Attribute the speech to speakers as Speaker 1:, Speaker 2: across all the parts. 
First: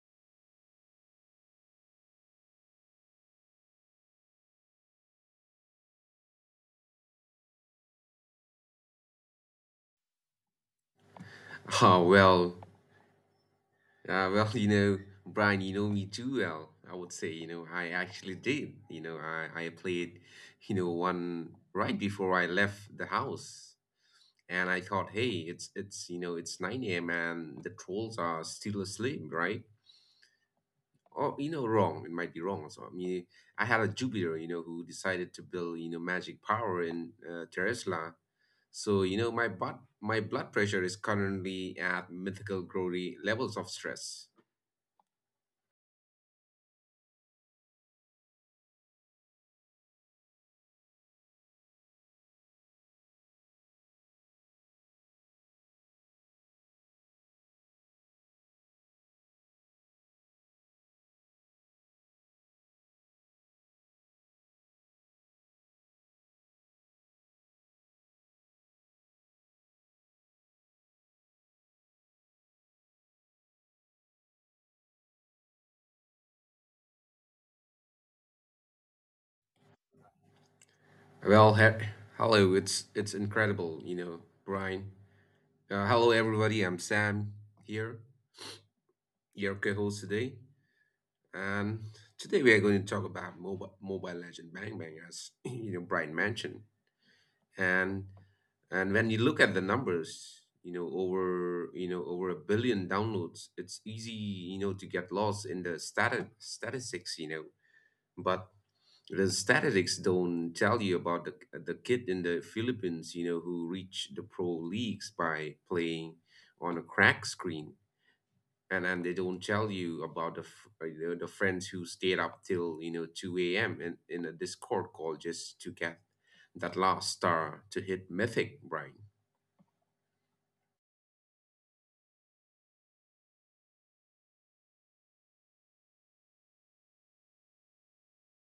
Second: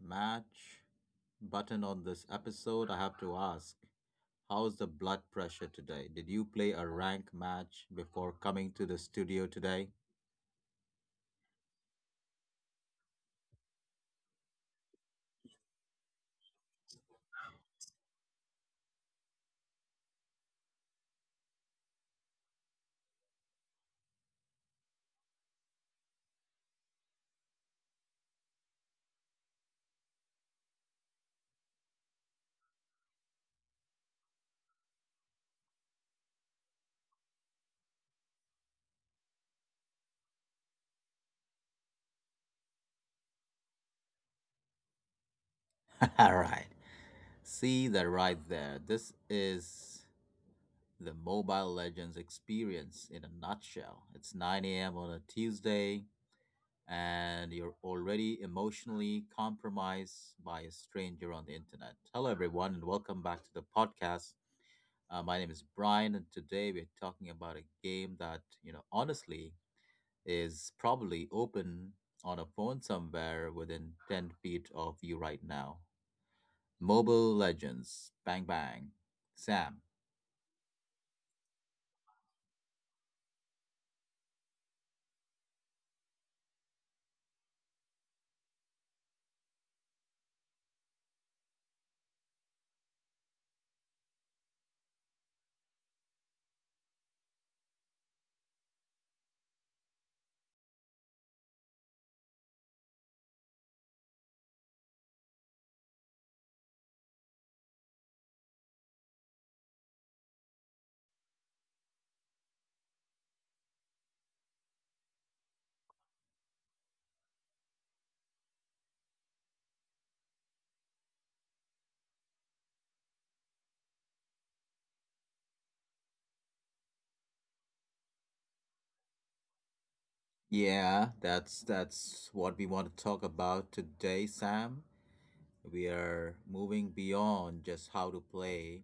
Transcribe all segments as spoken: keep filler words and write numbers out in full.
Speaker 1: match button on this episode, I have to ask, how's the blood pressure today? Did you play a rank match before coming to the studio today?
Speaker 2: Oh, well, uh, well, you know, Brian, you know me too well. I would say, you know, I actually did. You know, I, I played, you know, one right before I left the house. And I thought, hey, it's, it's, you know, it's nine a m and the trolls are still asleep, right? Or, you know, wrong. It might be wrong. So, I mean, I had a Jupiter, you know, who decided to build, you know, magic power in uh, Tesla. So, you know, my butt, my blood pressure is currently at mythical glory levels of stress.
Speaker 1: All right. See that right there. This is the Mobile Legends experience in a nutshell. It's nine a m on a Tuesday, and you're already emotionally compromised by a stranger on the internet. Hello, everyone, and welcome back to the podcast. Uh, my name is Brian, and today we're talking about a game that, you know, honestly is probably open on a phone somewhere within ten feet of you right now. Mobile Legends. Bang bang. Sam.
Speaker 2: Well, he- hello. It's it's incredible, you know, Brian. Uh, hello, everybody. I'm Sam here, your co-host today, and today we are going to talk about mobile Mobile Legend Bang Bang, as you know, Brian mentioned. And and when you look at the numbers, you know, over you know over a billion downloads, it's easy, you know, to get lost in the stat- statistics, you know, but the statistics don't tell you about the the kid in the Philippines, you know, who reached the pro leagues by playing on a crack screen, and and they don't tell you about the f- uh, you know, the friends who stayed up till you know two a m in in a Discord call just to get that last star to hit mythic, Brian.
Speaker 1: Yeah, that's that's what we want to talk about today, Sam. We are moving beyond just how to play.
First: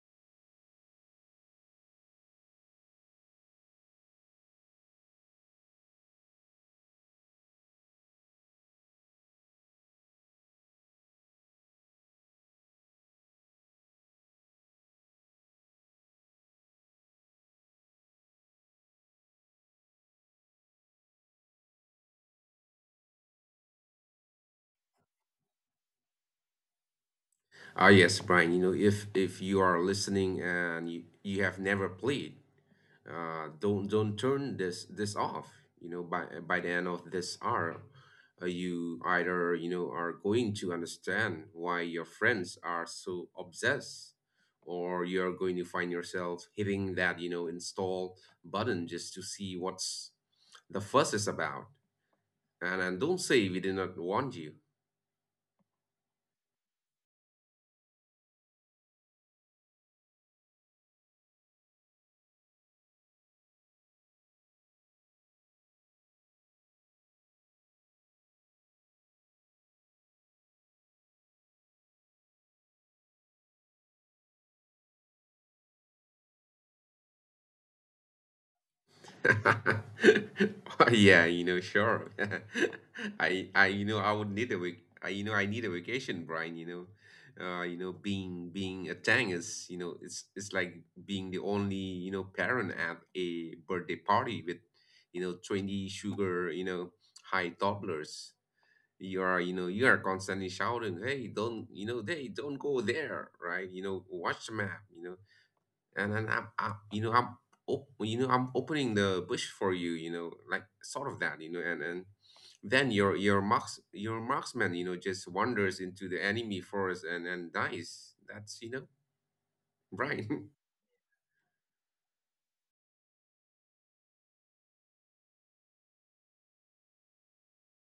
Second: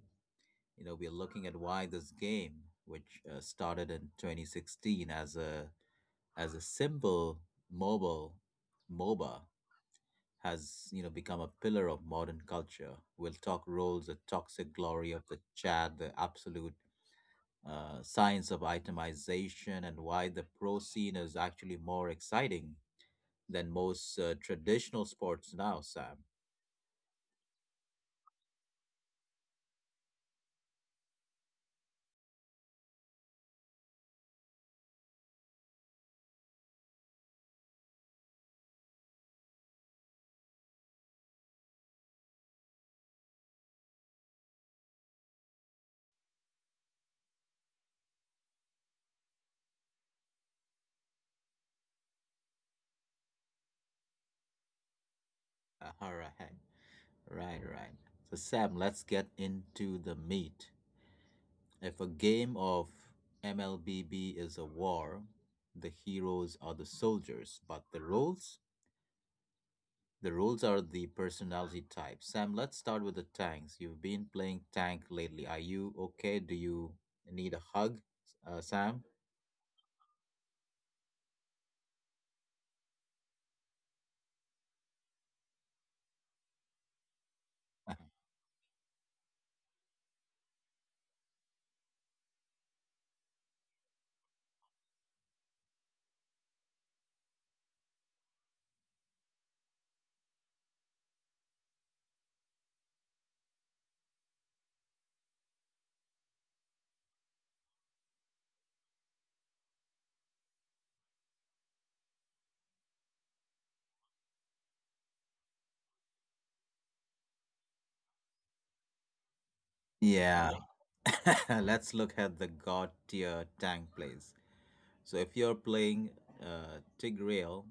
Speaker 1: You know, we're looking at why this game, which uh, started in twenty sixteen as a as a simple mobile MOBA has, you know, become a pillar of modern culture. We'll talk roles, the toxic glory of the chat, the absolute uh, science of itemization, and why the pro scene is actually more exciting than most uh, traditional sports now, Sam.
Speaker 2: Ah, yes, Brian. You know, if if you are listening and you, you have never played uh, don't don't turn this this off, you know by by the end of this hour, uh, you either you know are going to understand why your friends are so obsessed, or you're going to find yourself hitting that you know install button just to see what's the fuss is about. And, and don't say we did not warn you.
Speaker 1: All right, right, right. So Sam, let's get into the meat. If a game of M L B B is a war, the heroes are the soldiers, but the roles? The roles are the personality type. Sam, let's start with the tanks. You've been playing tank lately. Are you okay? Do you need a hug, uh, Sam?
Speaker 2: Well, yeah, you know, sure. I, I, you know, I would need a vac. I, you know, I need a vacation, Brian. You know, uh, you know, being being a Tang is, you know, it's it's like being the only, you know, parent at a birthday party with, you know, twenty sugar, you know, high toddlers. You are, you know, you are constantly shouting, "Hey, don't, you know, hey, don't go there!" Right? You know, watch the map. You know, and then I'm, I, you know, I'm, op- you know, I'm opening the bush for you, you know, like sort of that, you know, and and then your your marks your marksman, you know, just wanders into the enemy forest and and dies. That's you know, right.
Speaker 1: Yeah. Let's look at the god tier tank plays. So if you're playing uh, Tigreal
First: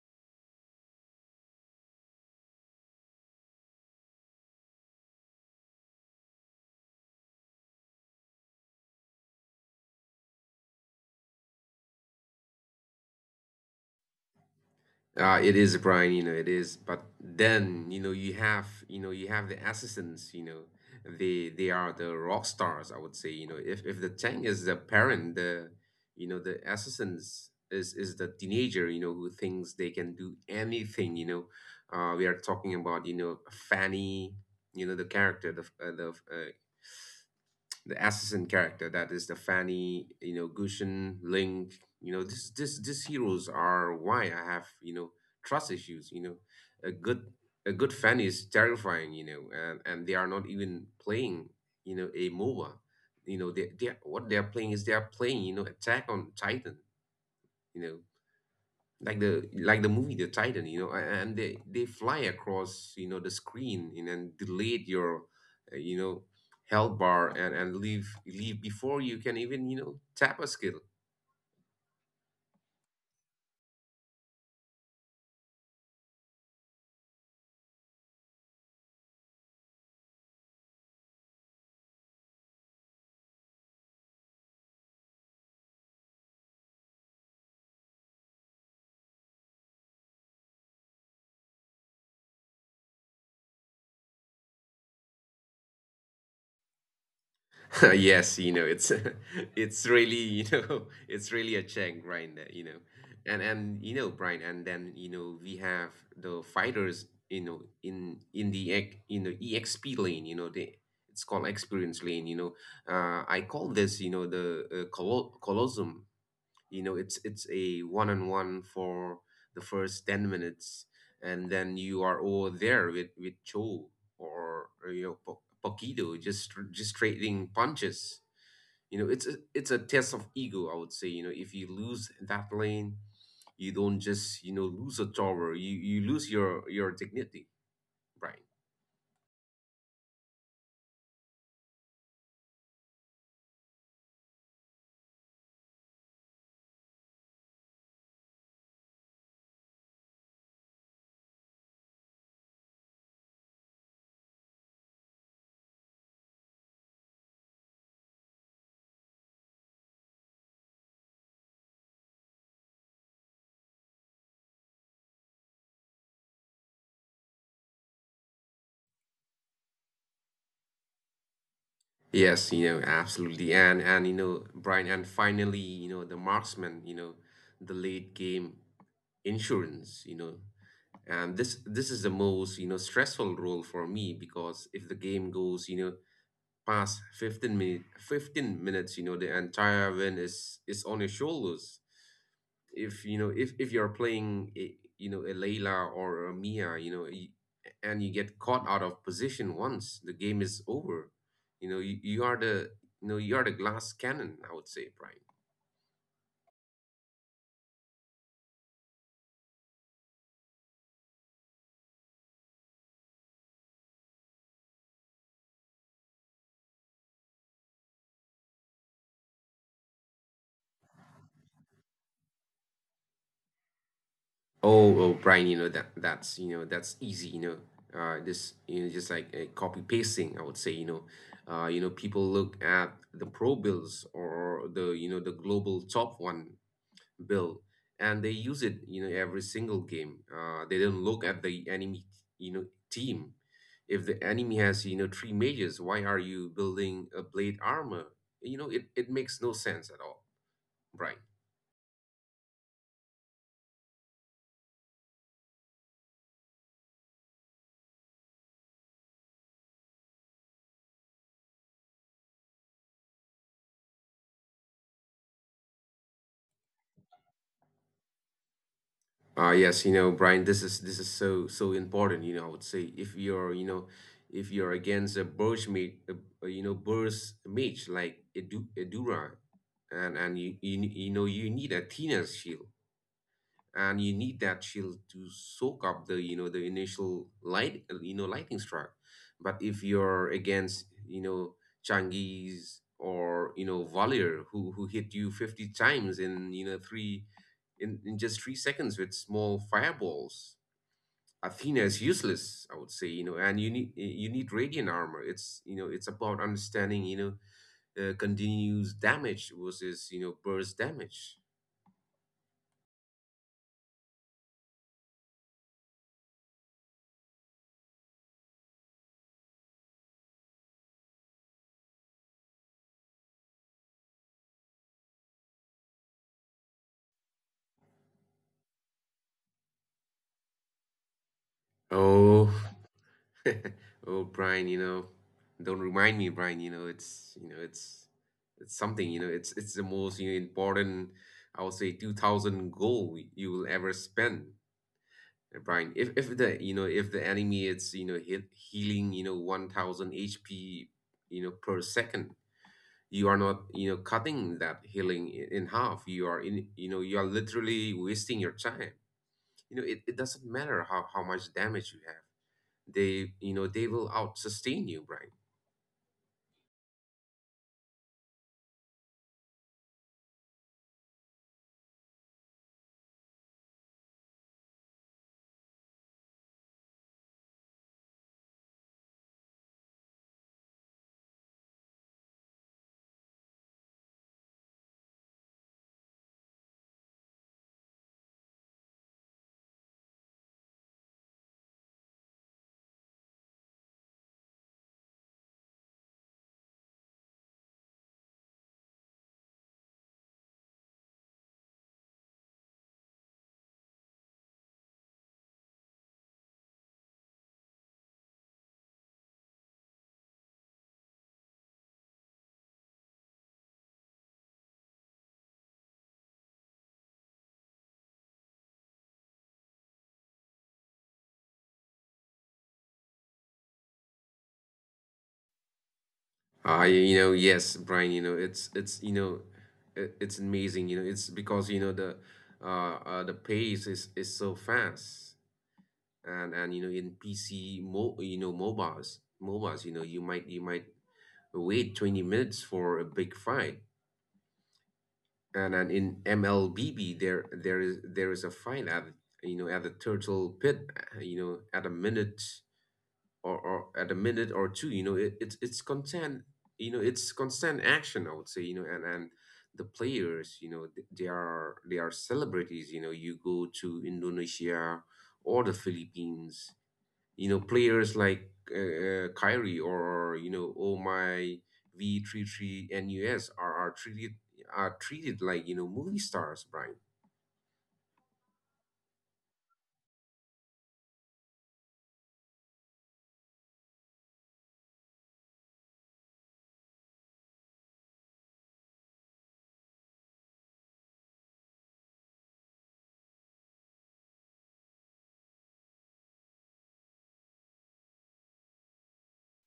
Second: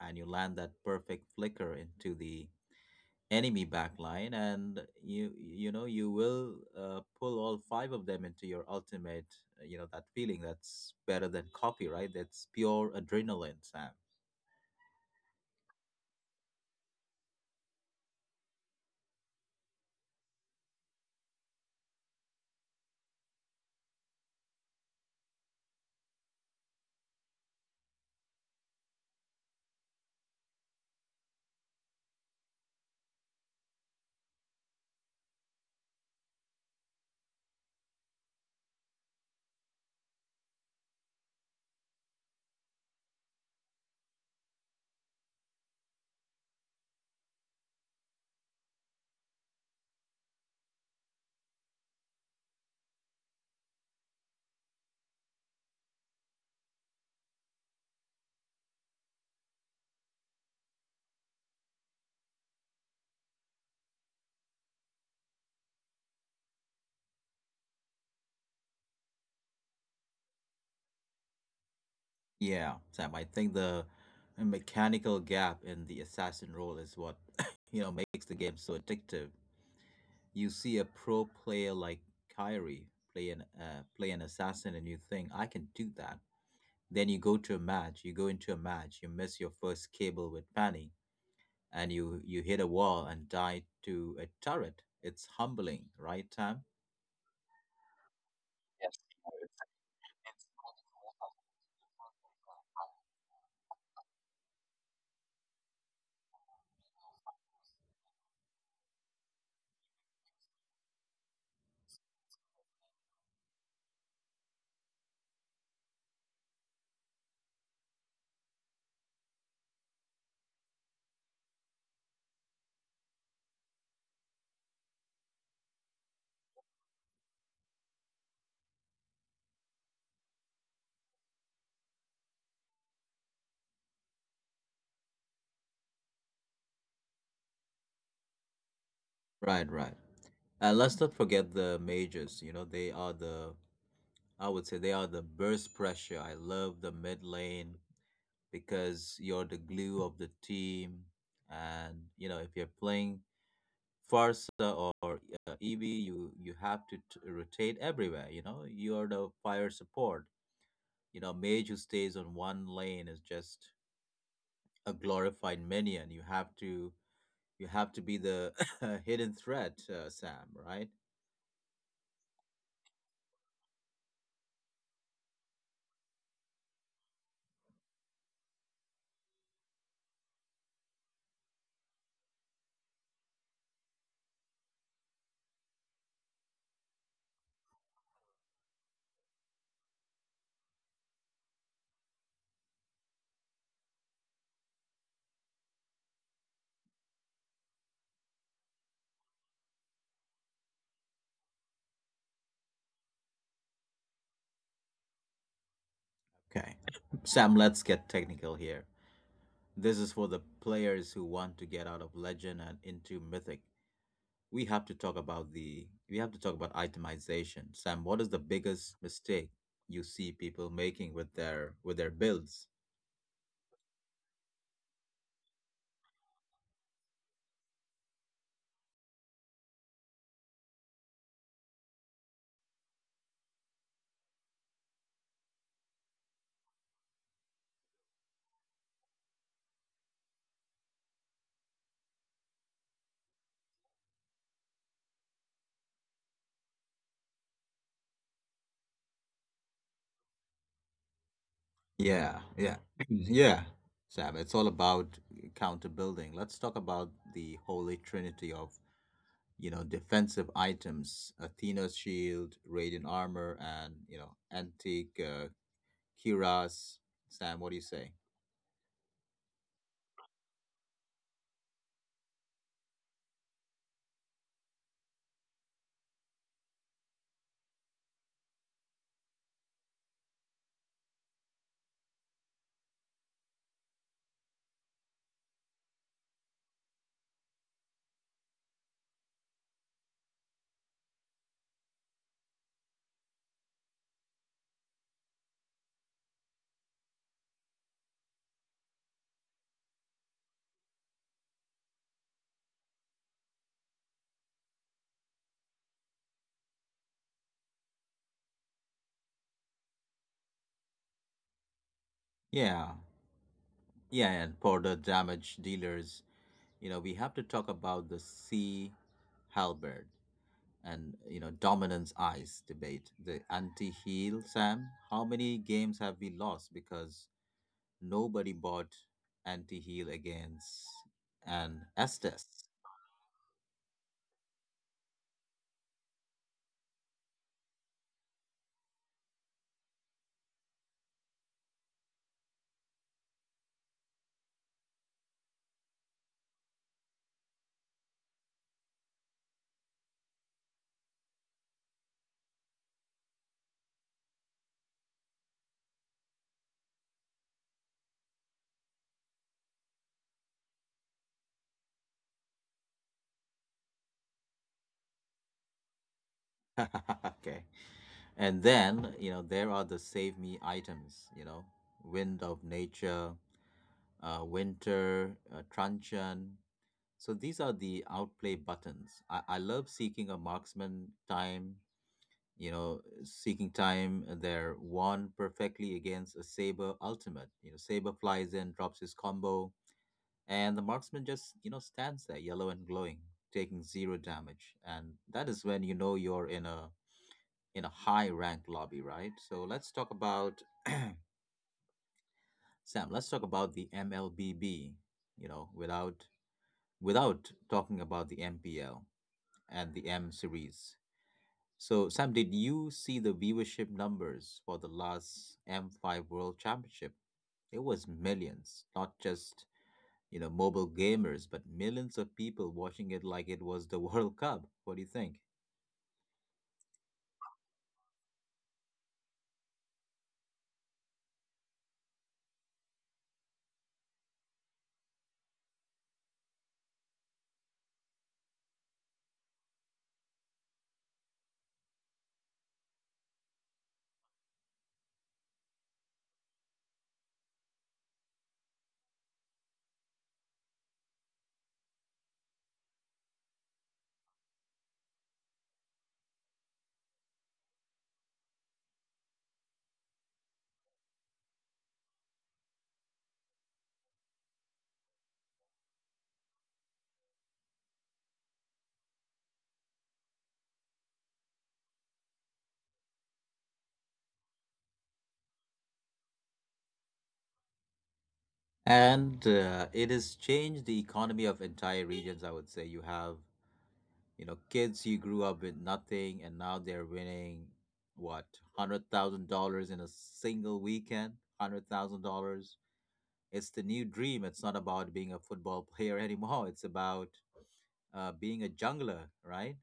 Speaker 1: and you land that perfect flicker into the enemy backline, and you you know, you will uh, pull all five of them into your ultimate. uh, You know that feeling, that's better than copyright. That's pure adrenaline, Sam.
Speaker 2: Uh, it is, Brian, you know, it is. But then, you know, you have, you know, you have the assistants, you know, they they are the rock stars, I would say, you know, if if the tank is the parent, the, you know, the assistants is is the teenager, you know, who thinks they can do anything, you know. Uh, we are talking about, you know, Fanny, you know, the character, the f- uh, the f- uh, the assassin character that is the Fanny, you know, Gushin, Link, you know, this this these heroes are why I have, you know, trust issues, you know. A good a good Fanny is terrifying, you know, and, and they are not even playing, you know, a MOBA. You know, they they what they are playing is they are playing, you know, Attack on Titan, you know, like the like the movie The Titan, you know, a- and they they fly across you know the screen and then delayed your uh, you know health bar and and leave leave before you can even, you know, tap a skill.
Speaker 1: Yeah, Sam. I think the mechanical gap in the assassin role is what you know makes the game so addictive. You see a pro player like Kyrie play an uh, play an assassin, and you think, "I can do that." Then you go to a match. You go into a match. You miss your first cable with Manny, and you you hit a wall and die to a turret. It's humbling, right, Tam?
Speaker 2: Yes, you know, it's it's really, you know, it's really a check, Brian, that, you know. And and you know, Brian, and then, you know, we have the fighters, you know, in in the ec- in the E X P lane, you know, they it's called experience lane, you know. Uh I call this, you know, the uh, colo- colosseum, you know, it's it's a one-on-one for the first ten minutes, and then you are all there with with cho, or, or you know, po- Pokito, just just trading punches, you know, it's a, it's a test of ego, I would say, you know, if you lose that lane, you don't just, you know, lose a tower, you you lose your your dignity, Brian.
Speaker 1: Right, right. And let's not forget the majors. You know, they are the, I would say, they are the burst pressure. I love the mid lane because you're the glue of the team. And, you know, if you're playing Farsa or uh, E B, you you have to t- rotate everywhere. You know, you're the fire support. You know, mage who stays on one lane is just a glorified minion. You have to you have to be the hidden threat, uh, Sam. Right?
Speaker 2: Yes, you know, absolutely. And and you know Brian, and finally, you know, the marksman, you know, the late game insurance, you know, and this this is the most, you know, stressful role for me, because if the game goes, you know, past fifteen minute fifteen minutes, you know, the entire win is is on your shoulders. If you know if if you're playing a, you know a Layla or a Mia, you know, y- and you get caught out of position once, the game is over. You know, you, you are the, you know, you are the glass cannon, I would say, Prime.
Speaker 1: Okay, Sam. Let's get technical here. This is for the players who want to get out of legend and into mythic. We have to talk about the we have to talk about itemization. Sam, what is the biggest mistake you see people making with their with their builds?
Speaker 2: Oh, oh, Brian, you know, that that's, you know, that's easy, you know. Uh, this, you know, just like a copy pasting, I would say, you know. Uh, you know, people look at the pro bills or the, you know, the global top one bill, and they use it, you know, every single game. Uh, they don't look at the enemy, you know, team. If the enemy has, you know, three mages, why are you building a blade armor? You know, it it makes no sense at all, Brian.
Speaker 1: Yeah, yeah, yeah. Sam, it's all about counter building. Let's talk about the holy trinity of, you know, defensive items: Athena's shield, radiant armor, and, you know, antique uh, Kiras. Sam, what do you say?
Speaker 2: Uh, yes, you know, Brian, this is this is so so important. You know, I would say if you're, you know, if you're against a Burj meat, a a, you know, Burj mage like Edu, Edura, and and you, you, you know, you need a Athena's shield, and you need that shield to soak up the, you know, the initial light uh, you know lightning strike. But if you're against, you know, Changiz or, you know, Valier, who who hit you fifty times in, you know, three in, in just three seconds with small fireballs, Athena is useless, I would say, you know, and you need you need radiant armor. It's, you know, it's about understanding, you know, uh, continuous damage versus, you know, burst damage.
Speaker 1: Yeah, yeah, and for the damage dealers, you know, we have to talk about the C. Halberd and, you know, dominance eyes debate, the anti-heel Sam. How many games have we lost because nobody bought anti-heel against an Estes?
Speaker 2: Oh, Oh, Brian, you know, don't remind me, Brian. You know, it's, you know, it's it's something. You know, it's it's the most, you know, important, I would say, two thousand goal you will ever spend, uh, Brian. If if the you know if the enemy it's you know hit healing, you know, one thousand H P, you know, per second, you are not, you know, cutting that healing i- in half. You are in you know you are literally wasting your time. You know, it, it doesn't matter how how much damage you have. They, you know, they will out sustain you, Brian.
Speaker 1: Okay, and then, you know, there are the save me items. You know, wind of nature, uh, winter, uh, truncheon. So these are the outplay buttons. I, I love seeking a marksman time, you know, seeking time, uh, their wand perfectly against a saber ultimate. You know, saber flies in, drops his combo, and the marksman just, you know, stands there, yellow and glowing, taking zero damage. And that is when you know you're in a in a high rank lobby, right? So let's talk about Sam. Let's talk about the M L B B. You know, without without talking about the M P L and the M series. So, Sam, did you see the viewership numbers for the last M five World Championship? It was millions, not just, you know, mobile gamers, but millions of people watching it like it was the World Cup. What do you think?
Speaker 2: I, you you know, yes, Brian, you know, it's it's you know, it, it's amazing, you know, it's because, you know, the uh, uh the pace is is so fast, and and you know in P C mo you know mobiles mobiles, you know, you might you might wait twenty minutes for a big fight, and and in M L B B there there is there is a fight at, you know, at the Turtle Pit, uh, you know, at a minute, or, or at a minute or two, you know, it, it's it's constant, you know, it's constant action, I would say, you know. And and The players, you know, th- they are they are celebrities. You know, you go to Indonesia or the Philippines, you know, players like uh, uh, Kyrie or, you know, oh my, v three three nus, are, are treated are treated like, you know, movie stars, Brian.
Speaker 1: And uh, it has changed the economy of entire regions, I would say. You have, you know, kids who grew up with nothing and now they're winning, what, one hundred thousand dollars in a single weekend? one hundred thousand dollars. It's the new dream. It's not about being a football player anymore. It's about uh, being a jungler, right?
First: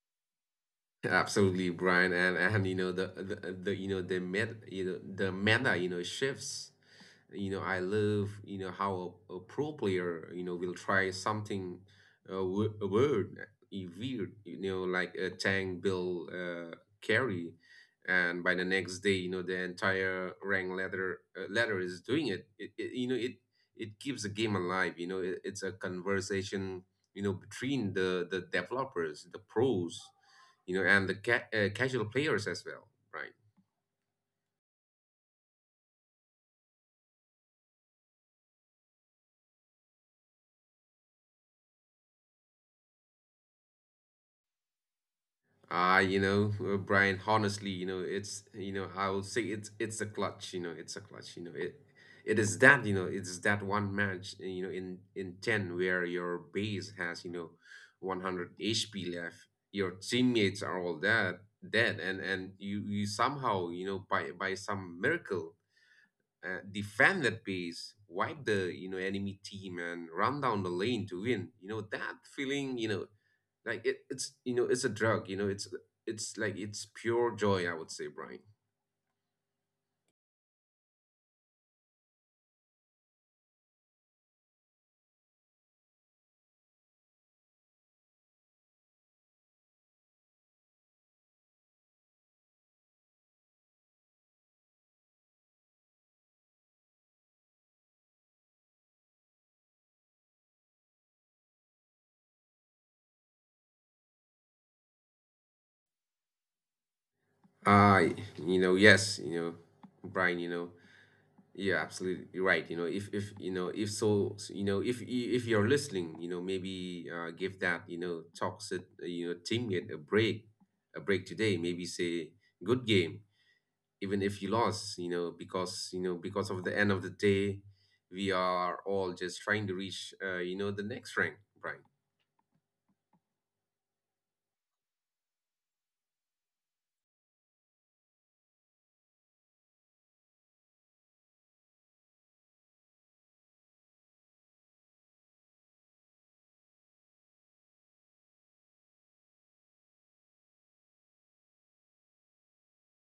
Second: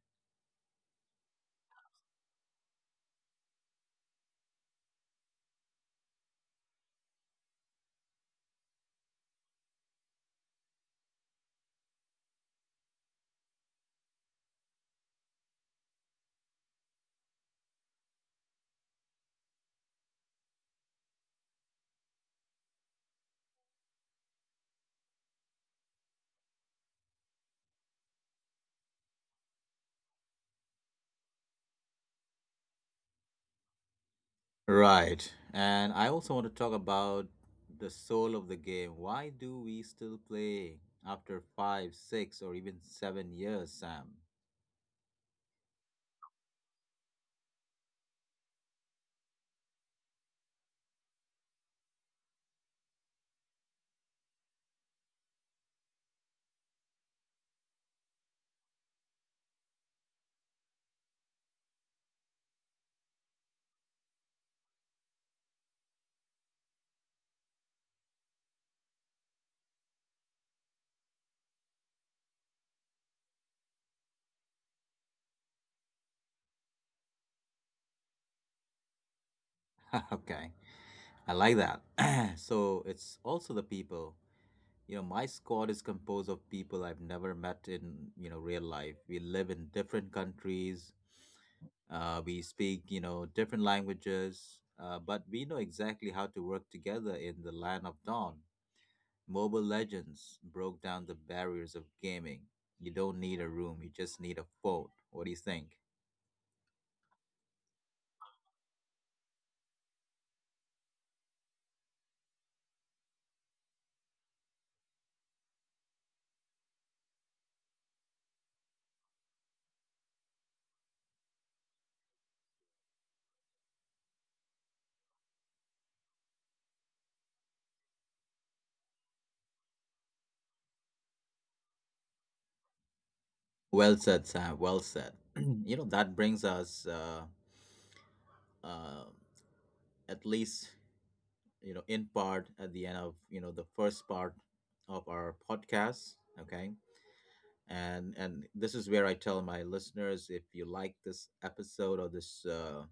Speaker 2: Absolutely, Brian, and and you know, the the, the, you know, the met you know the meta, you know, shifts. You know, I love, you know, how a, a pro player, you know, will try something, uh, w weird, uh, weird. You know, like a tank build uh, carry, and by the next day, you know, the entire rank ladder uh, ladder is doing it. It, it. You know, it it keeps the game alive. You know, it, it's a conversation, you know, between the the developers, the pros, you know, and the ca- uh, casual players as well, right?
Speaker 1: Right. And I also want to talk about the soul of the game. Why do we still play after five, six, or even seven years, Sam?
Speaker 2: Uh, you know, uh, Brian, honestly, you know, it's, you know, I would say it's, it's a clutch, you know, it's a clutch, you know, it, it is that, you know, it's that one match, uh, you know, in, in ten where your base has, you know, one hundred H P left, your teammates are all dead, dead, and, and you, you somehow, you know, by, by some miracle, uh, defend that base, wipe the you know enemy team, and run down the lane to win. You know that feeling. You know like it, it's you know it's a drug, you know. It's it's like it's pure joy, I would say, Brian.
Speaker 1: Okay. I like that. So it's also the people. You know, my squad is composed of people I've never met in, you know, real life. We live in different countries. Uh, we speak, you know, different languages, uh, but we know exactly how to work together in the land of dawn. Mobile Legends broke down the barriers of gaming. You don't need a room, you just need a phone. What do you think?
Speaker 2: I you know yes you know brian you know You're absolutely right, you know. if if you know if so you know if you, if you're listening, you know, maybe uh, give that, you know, toxic, uh, you know teammate a break a break today. Maybe say good game even if you lost, you know, because, you know, because of the end of the day, we are all just trying to reach, uh, you know the next rank,
Speaker 1: Well said, Sam. Well said. You know, that brings us uh, uh, at least, you know, in part at the end of, you know, the first part of our podcast. Okay. And and this is where I tell my listeners, if you like this episode or this uh,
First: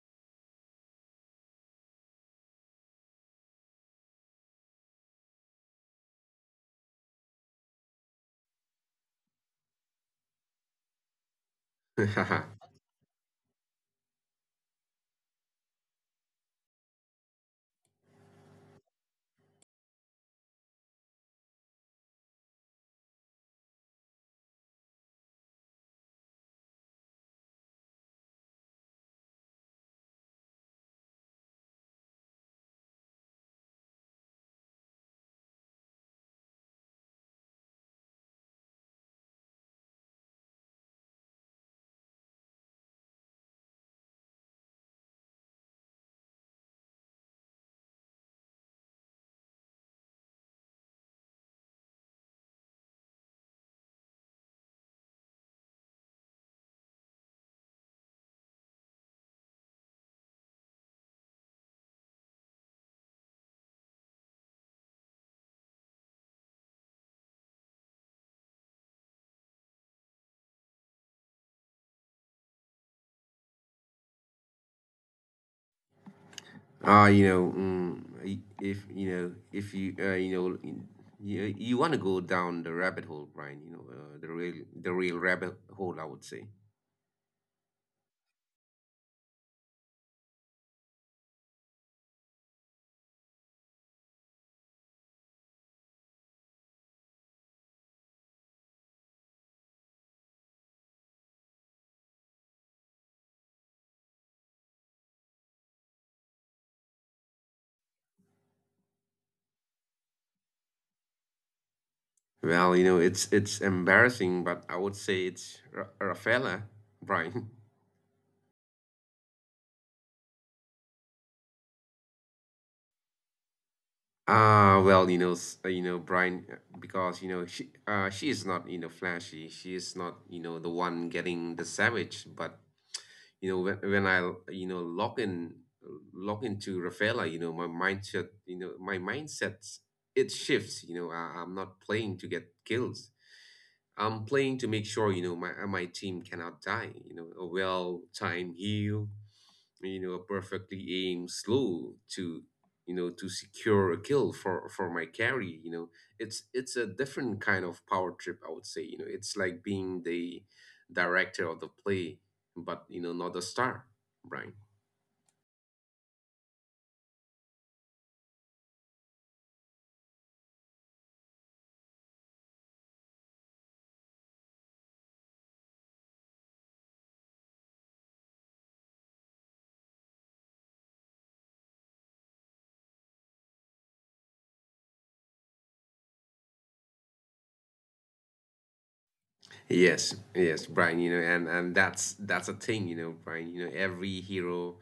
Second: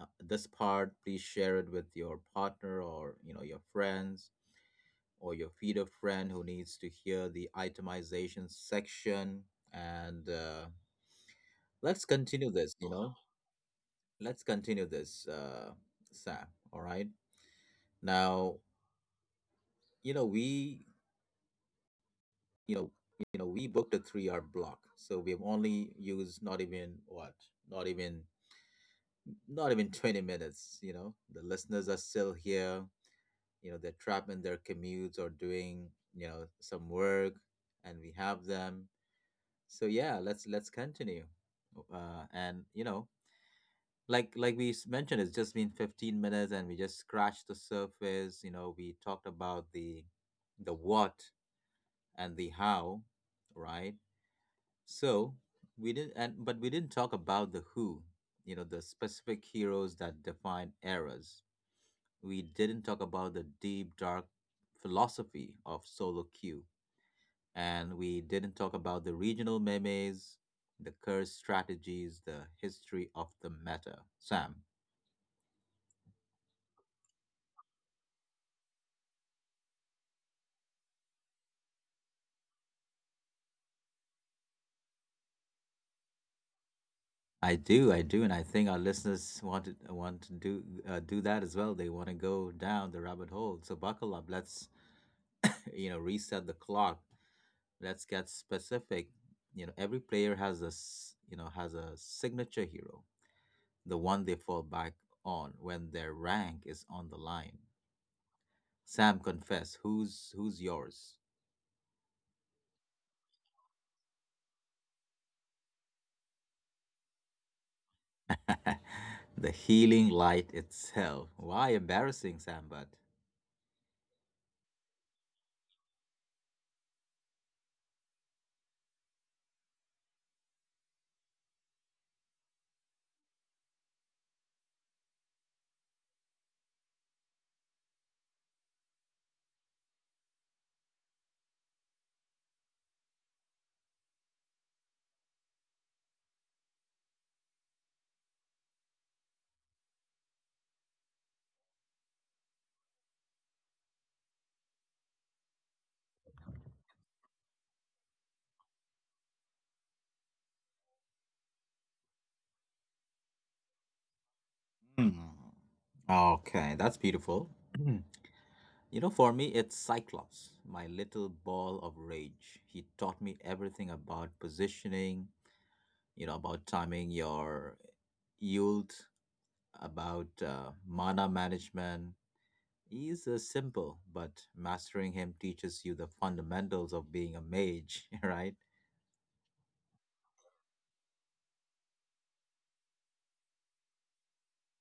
Speaker 1: uh, this part, please share it with your partner or, you know, your friends or your feeder friend who needs to hear the itemization section. And uh, let's
Speaker 2: Brian.
Speaker 1: continue this, you know, let's continue this uh, Sam, all right, now, you know we you know, you know, we booked a three-hour block, so we've only used, not even what, not even, not even twenty minutes. You know, the listeners are still here. You know, they're trapped in their commutes or doing, you know, some work, and we have them. So yeah, let's let's continue. Uh, and you know, like like we s- mentioned, it's just been fifteen minutes, and we just scratched the surface. You know, we talked about the the what and the how, right? So we didn't, and but we didn't talk about the who, you know, the specific heroes that define eras. We didn't talk about the deep, dark philosophy of solo queue, and we didn't talk about the regional memes, the curse strategies, the history of the meta. Sam,
Speaker 2: Ah, you know, mm, if you know, if you uh, you know, y- you, you want to go down the rabbit hole, Brian. You know, uh, the real the real rabbit hole, I would say.
Speaker 1: I do, I do, and I think our listeners want to want to do uh, do that as well. They want to go down the rabbit hole. So buckle up. Let's you know reset the clock. Let's get specific. You know, every player has a s- you know has a signature hero, the one they fall back on when their rank is on the line. Sam, confess, who's who's yours?
Speaker 2: Well, you know, it's it's embarrassing, but I would say it's Ra- Rafaela, Brian.
Speaker 1: The healing light itself. Why embarrassing, Sam? But
Speaker 2: Ah, well, you know, s- uh, you know, Brian, uh, because, you know, she uh she is not, you know, flashy. She is not, you know, the one getting the savage, but you know when, when i you know log in, log into Rafaela. You know, my mindset you know my mindset, it shifts. You know, I, I'm not playing to get kills, I'm playing to make sure, you know, my uh, my team cannot die. You know, a well time heal, you know, perfectly aim slow to, you know, to secure a kill for for my carry. You know, it's it's a different kind of power trip, I would say. You know, it's like being the director of the play, but, you know, not the star, Brian.
Speaker 1: hmm. Okay, that's beautiful. You know, for me, it's Cyclops, my little ball of rage. He taught me everything about positioning, you know, about timing your yield, about uh, mana management. Is uh, simple, but mastering him teaches you the fundamentals of being a mage, right?
Speaker 2: Yes, yes, Brian. You know, and and that's that's a thing. You know, Brian. You know, every hero.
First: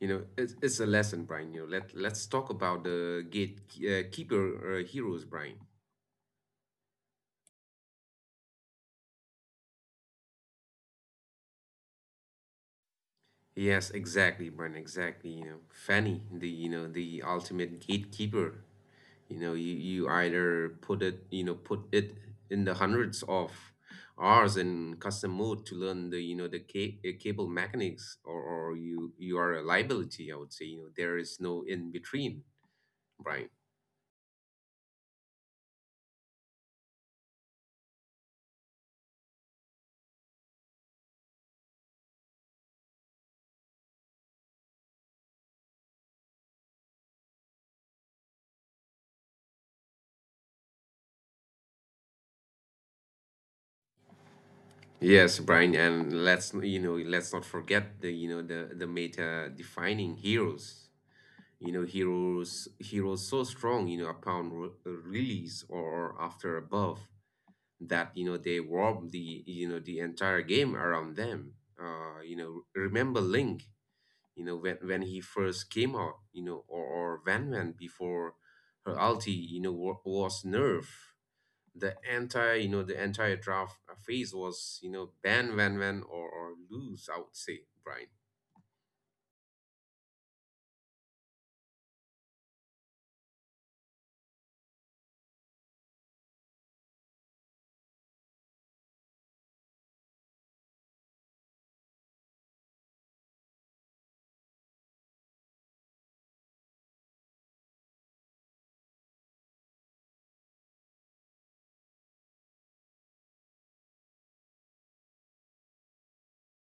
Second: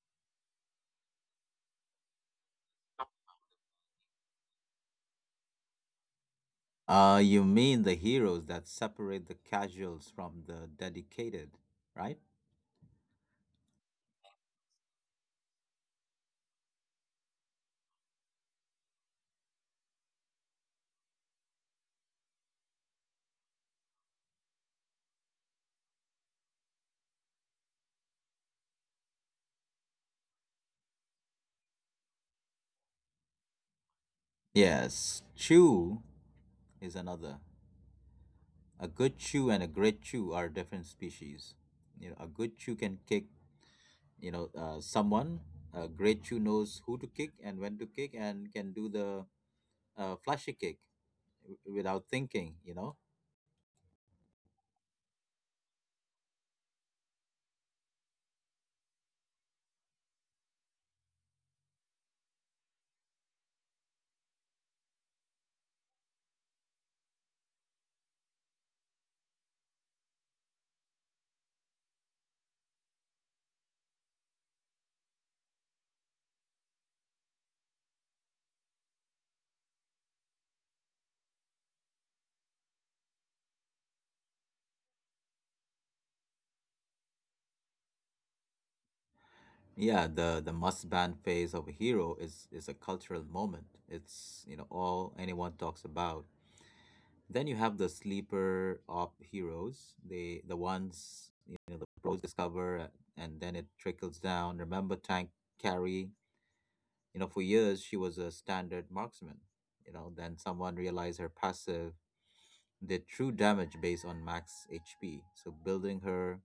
Speaker 2: You know, it's, it's a lesson, Brian. You know, let let's talk about the gate uh, keeper uh, heroes, Brian.
Speaker 1: Uh, you mean the heroes that separate the casuals from the dedicated, right?
Speaker 2: Yes, exactly, Bren. Exactly. You know, Fanny, the, you know, the ultimate gatekeeper. You know, you, you either put it, you know, put it in the hundreds of hours in custom mode to learn the, you know, the ca- uh, cable mechanics, or, or you you are a liability. I would say, you know, there is no in between, Brian.
Speaker 1: Yes, Chu is another. A good Chu and a great Chu are different species. You know, a good Chu can kick, you know, uh, someone. A great Chu knows who to kick and when to kick and can do the uh, flashy kick w- without thinking, you know.
Speaker 2: Yes, Brian, and let's n- you know let's not forget the, you know, the the meta defining heroes. You know, heroes, heroes so strong, you know, upon re- release or after a buff, that, you know, they warp the, you know, the entire game around them. Uh you know, remember Link, you know, when when he first came out, you know, or, or Van Van before her ulti, you know, wa- was nerf the entire, you know, the entire draft phase was, you know, ban Van Van, or, or lose, I would say, Brian.
Speaker 1: Yeah, the the must ban phase of a hero is is a cultural moment. It's, you know, all anyone talks about. Then you have the sleeper op heroes, the the ones, you know, the pros discover, uh, and then it trickles down. Remember Tank Carry? You know, for years she was a standard marksman. You know, then someone realized her passive did true damage based on max H P. So building her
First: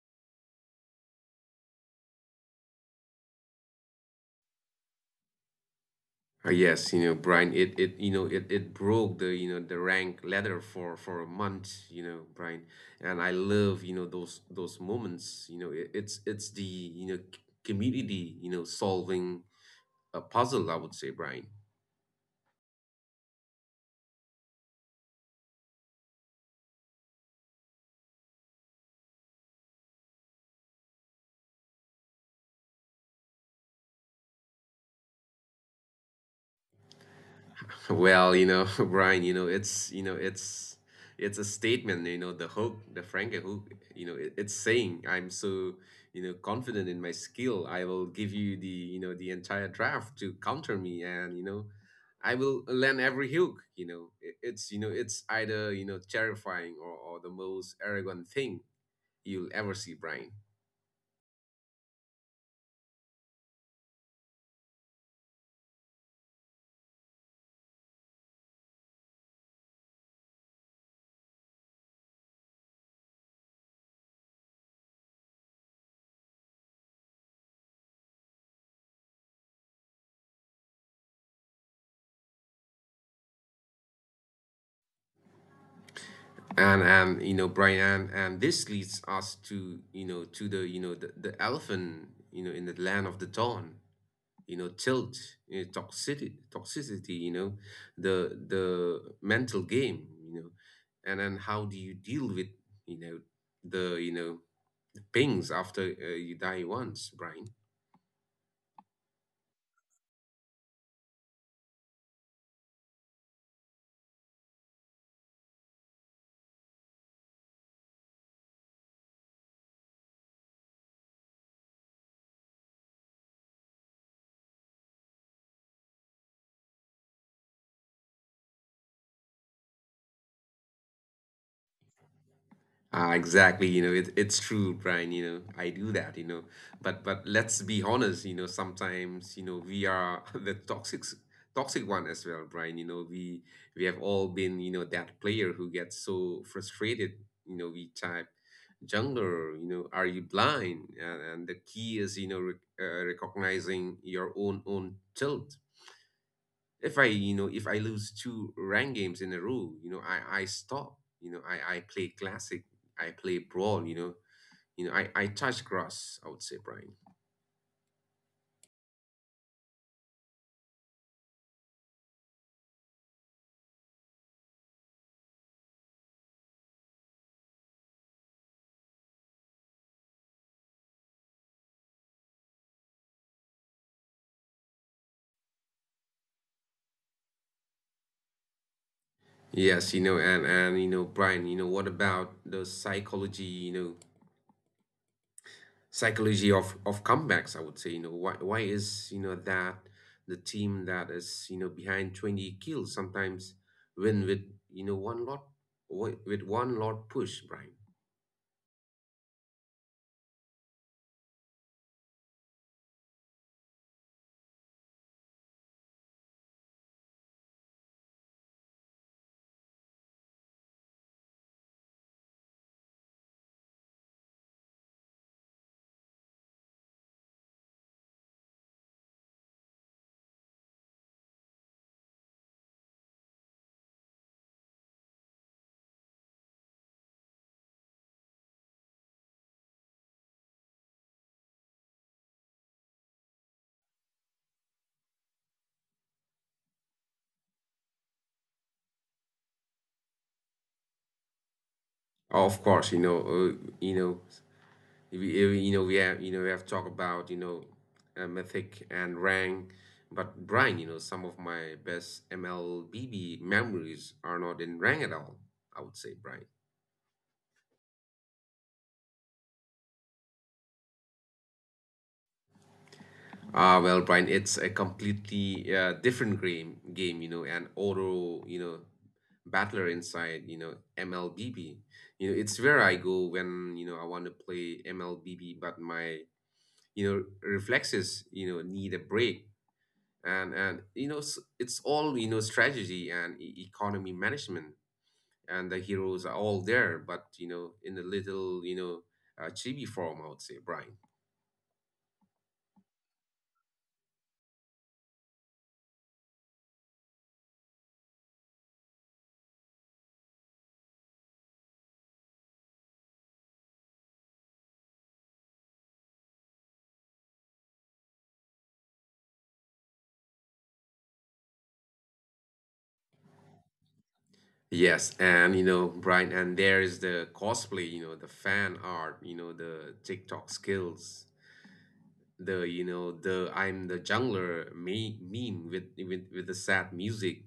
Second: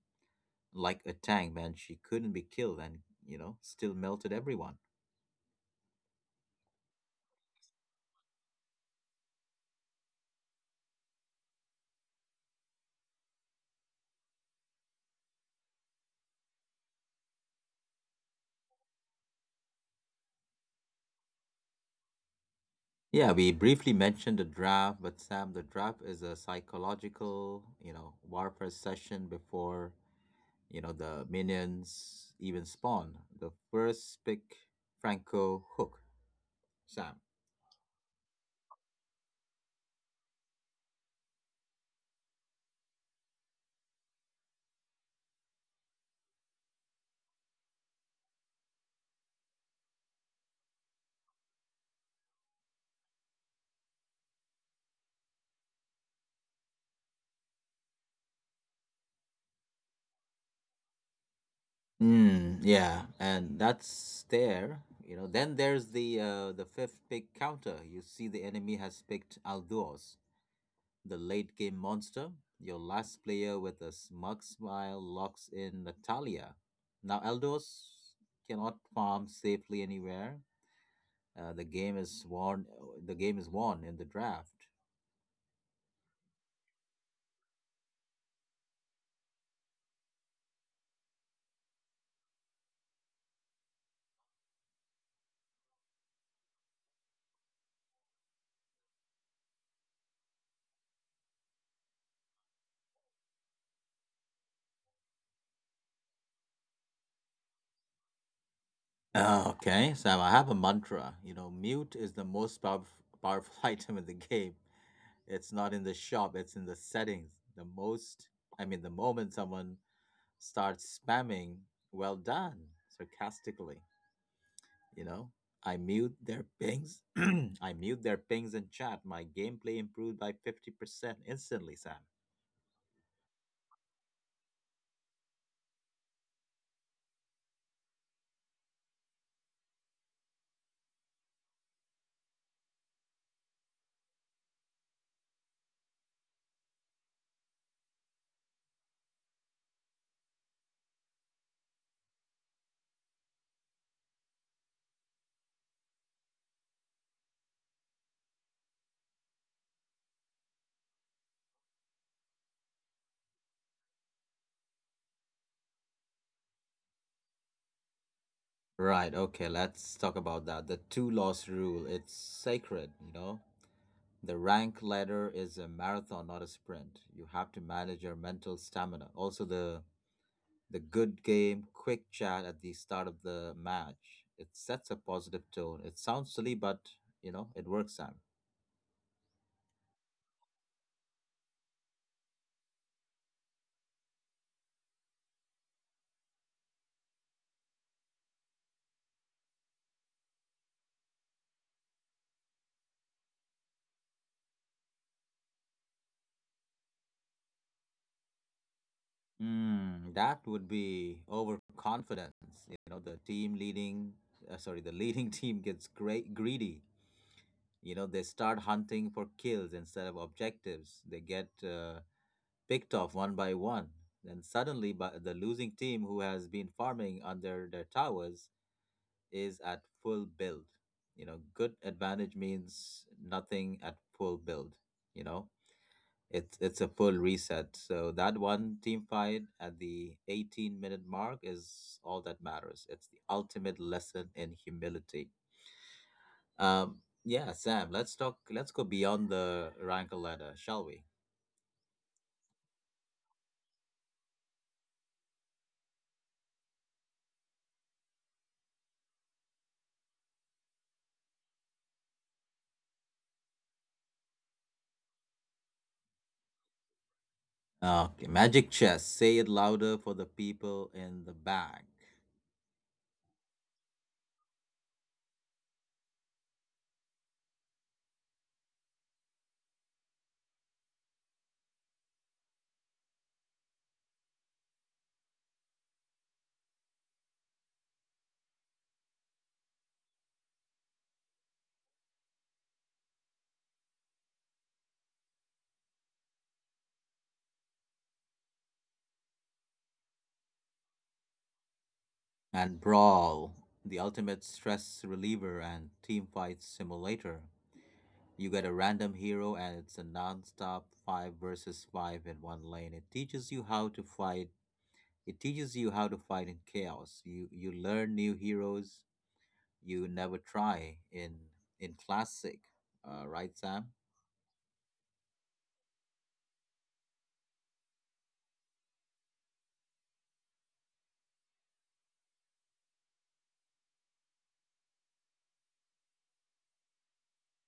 Speaker 1: like a tank, man, she couldn't be killed, and, you know, still melted everyone.
Speaker 2: Uh, yes, you know, Brian, it, it you know it, it broke the, you know, the rank ladder for for a month, you know, Brian. And I love, you know, those those moments. You know, it, it's it's the, you know, c- community, you know, solving a puzzle, I would say, Brian.
Speaker 1: Yeah, we briefly mentioned the draft, but Sam, the draft is a psychological, you know, warfare session before, you know, the minions even spawn. The first pick, Franco Hook, Sam.
Speaker 2: Well, you know, Brian, you know, it's you know, it's it's a statement, you know, the hook, the Franken hook, you know, it, it's saying I'm so, you know, confident in my skill. I will give you the, you know, the entire draft to counter me, and, you know, I will land every hook, you know. It, it's, you know, it's either, you know, terrifying or, or the most arrogant thing you'll ever see, Brian.
Speaker 1: Mm, yeah, and that's there. You know, then there's the uh, the fifth pick counter. You see, the enemy has picked Aldous, the late game monster. Your last player with a smug smile locks in Natalia. Now, Eldos cannot farm safely anywhere. Uh, the game is won. The game is won in the draft.
Speaker 2: And and you know, Brian, and, and this leads us to, you know, to the, you know, the, the elephant, you know, in the land of the dawn, you know, tilt, you know, toxicity, toxicity, you know, the the mental game, you know, and then how do you deal with, you know, the, you know, the pings after, uh, you die once, Brian?
Speaker 1: Ah, okay, Sam, I have a mantra. You know, mute is the most powerful, powerful item in the game. It's not in the shop, it's in the settings. The most, I mean, the moment someone start spamming well done sarcastically, you know I mute their pings. I mute their pings in chat. My gameplay improved by fifty percent instantly, Sam.
Speaker 2: Ah, exactly. You know, it, it's true, Brian. You know, I do that. You know, but but let's be honest. You know, sometimes, you know, we are the toxic toxic one as well, Brian. You know, we we have all been, you know, that player who gets so frustrated. You know, we type, jungler, you know, are you blind? And, and the key is, you know, rec- uh, recognizing your own own tilt. If I, you know, if I lose two rank games in a row, you know, I I stop. You know, I I play classic, I play brawl. You know, you know, I I touch grass, I would say, Brian.
Speaker 1: Right. Okay, let's talk about that, the two loss rule. It's sacred, you know. The rank ladder is a marathon, not a sprint. You have to manage your mental stamina. Also, the the good game quick chat at the start of the match, it sets a positive tone. It sounds silly, but you know it works, Sam.
Speaker 2: Yes, you know, and and you know, Brian, you know, what about the psychology? You know, psychology of of comebacks, I would say. You know, why why is, you know, that the team that is, you know, behind twenty kills sometimes win with, you know, one lot, wi- with one lot push, Brian.
Speaker 1: Mm, that would be overconfidence. You know, the team leading, uh, sorry, the leading team gets great greedy. You know, they start hunting for kills instead of objectives. They get, uh, picked off one by one. Then suddenly, but the losing team who has been farming under their towers is at full build. You know, good advantage means nothing at full build. You know, it's it's a full reset. So that one team fight at the eighteen minute mark is all that matters. It's the ultimate lesson in humility. Um, yeah, Sam. Let's talk. Let's go beyond the rank ladder, shall we?
Speaker 2: Of course, you know, uh, you know we, uh, you know we have, you know, we have talked about, you know, uh, mythic and rank, but Brian, you know, some of my best MLBB memories are not in rank at all, I would say, Brian.
Speaker 1: Okay, magic chess. Say it louder for the people in the back.
Speaker 2: Ah, well, Brian, it's a completely uh, different game, game, you know, an auto, you know, battler inside, you know, M L B B. You know, it's where I go when, you know, I want to play M L B B, but my, you know, reflexes, you know, need a break. And, and you know, s- it's all, you know, strategy and e- economy management. And the heroes are all there, but, you know, in a little, you know, uh, chibi form, I would say, Brian.
Speaker 1: And brawl, the ultimate stress reliever and team fight simulator. You get a random hero and it's a non-stop five versus five in one lane. It teaches you how to fight. It teaches you how to fight in chaos. You you learn new heroes you never try in in classic. Uh, right, Sam?
Speaker 2: Yes, and you know, Brian, and there is the cosplay, you know, the fan art, you know, the TikTok skills, the, you know, the I'm the jungler me meme with with with the sad music,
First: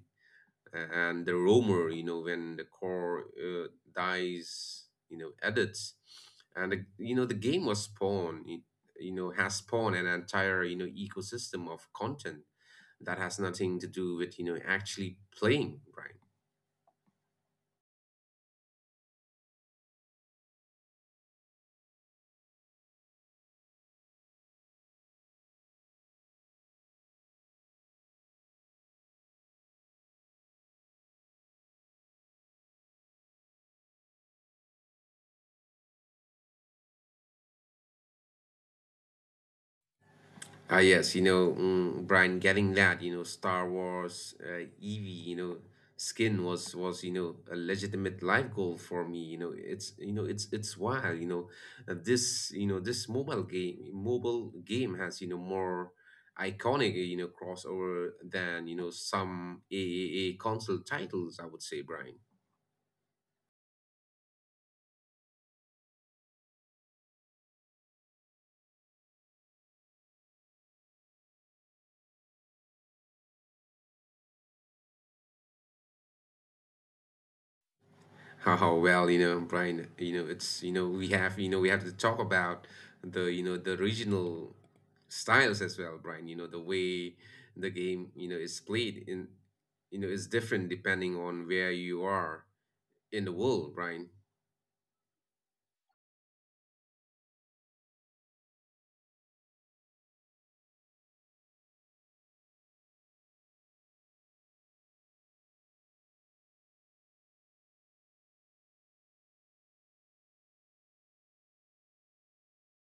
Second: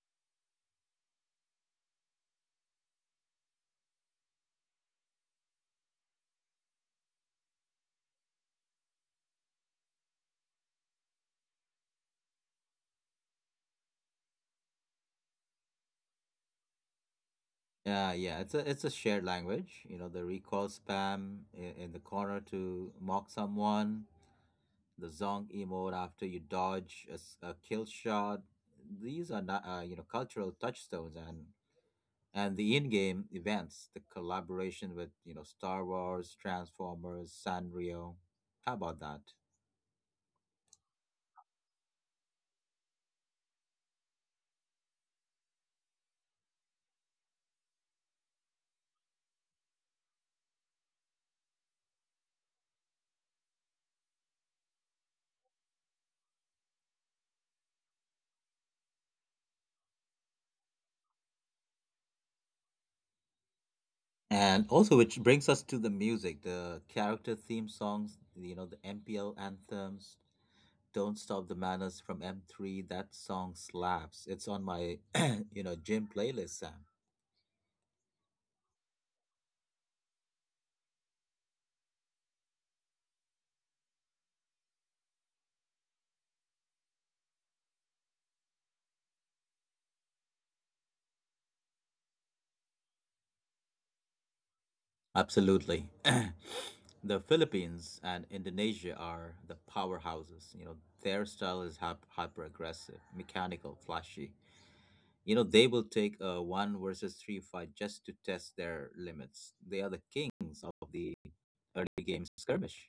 Speaker 2: a- and the roamer, you know, when the core uh, dies, you know, edits, and the, you know, the game was spawn, it, you know, has spawned an entire, you know, ecosystem of content that has nothing to do with, you know, actually playing, Brian.
Speaker 1: Yeah, yeah. It's a it's a shared language. You know, the recall spam in, in the corner to mock someone, the zong emote after you dodge a, s- a kill shot. These are not, uh, you know, cultural touchstones, and and the in-game events, the collaboration with you know Star Wars, Transformers, Sanrio. How about that?
Speaker 2: Ah, yes, you know, mm, Brian, getting that, you know, Star Wars, uh, Eevee, you know, skin was was you know a legitimate life goal for me. You know, it's you know it's it's wild. You know, Uh, this, you know, this mobile game mobile game has, you know, more iconic, you know, crossover than, you know, some A A A console titles, I would say, Brian.
Speaker 1: And also, which brings us to the music, the character theme songs, you know, the M P L anthems. Don't Stop the Madness from M three. That song slaps. It's on my, you know, gym playlist, Sam.
Speaker 2: Oh well, you know, Brian, you know, it's you know, we have, you know, we have to talk about the, you know, the regional styles as well, Brian. You know, the way the game, you know, is played in, you know, is different depending on where you are in the world, Brian.
Speaker 1: Absolutely. The Philippines and Indonesia are the powerhouses. You know, their style is hyper aggressive, mechanical, flashy. You know, they will take a one versus three fight just to test their limits. They are the kings of the early game skirmish.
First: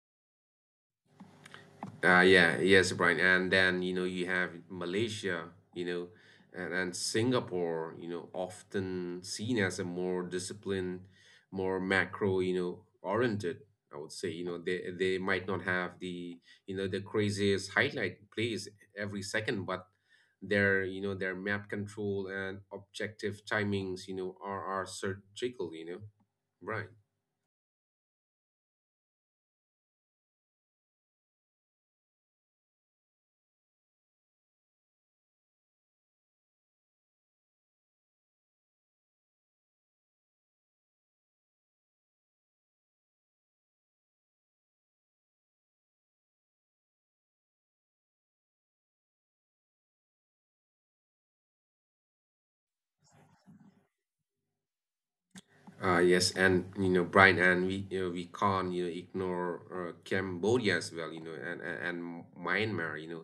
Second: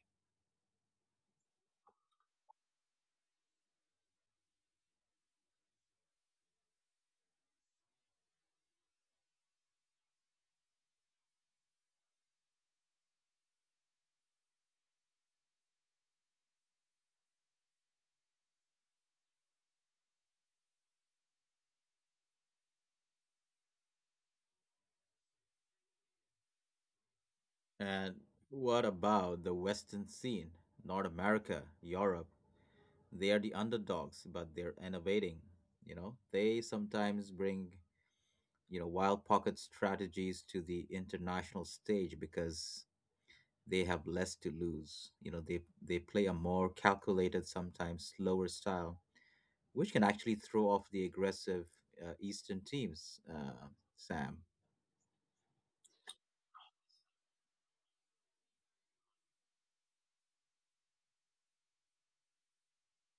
Speaker 2: Uh, yeah, yes, Brian. And then, you know, you have Malaysia, you know, and, and Singapore, you know, often seen as a more disciplined, more macro, you know, oriented, I would say. You know, they they might not have the, you know, the craziest highlight plays every second, but their, you know, their map control and objective timings, you know, are, are surgical, you know, right.
Speaker 1: And what about the Western scene? North America, Europe. They are the underdogs, but they're innovating. You know, they sometimes bring, you know, wild pocket strategies to the international stage because they have less to lose. You know, they they play a more calculated, sometimes slower style which can actually throw off the aggressive uh, Eastern teams, uh, Sam.
Speaker 2: Uh, yes, and you know, Brian, and we you know, we can't, you know, ignore uh, Cambodia as well, you know, and, and and Myanmar, you know,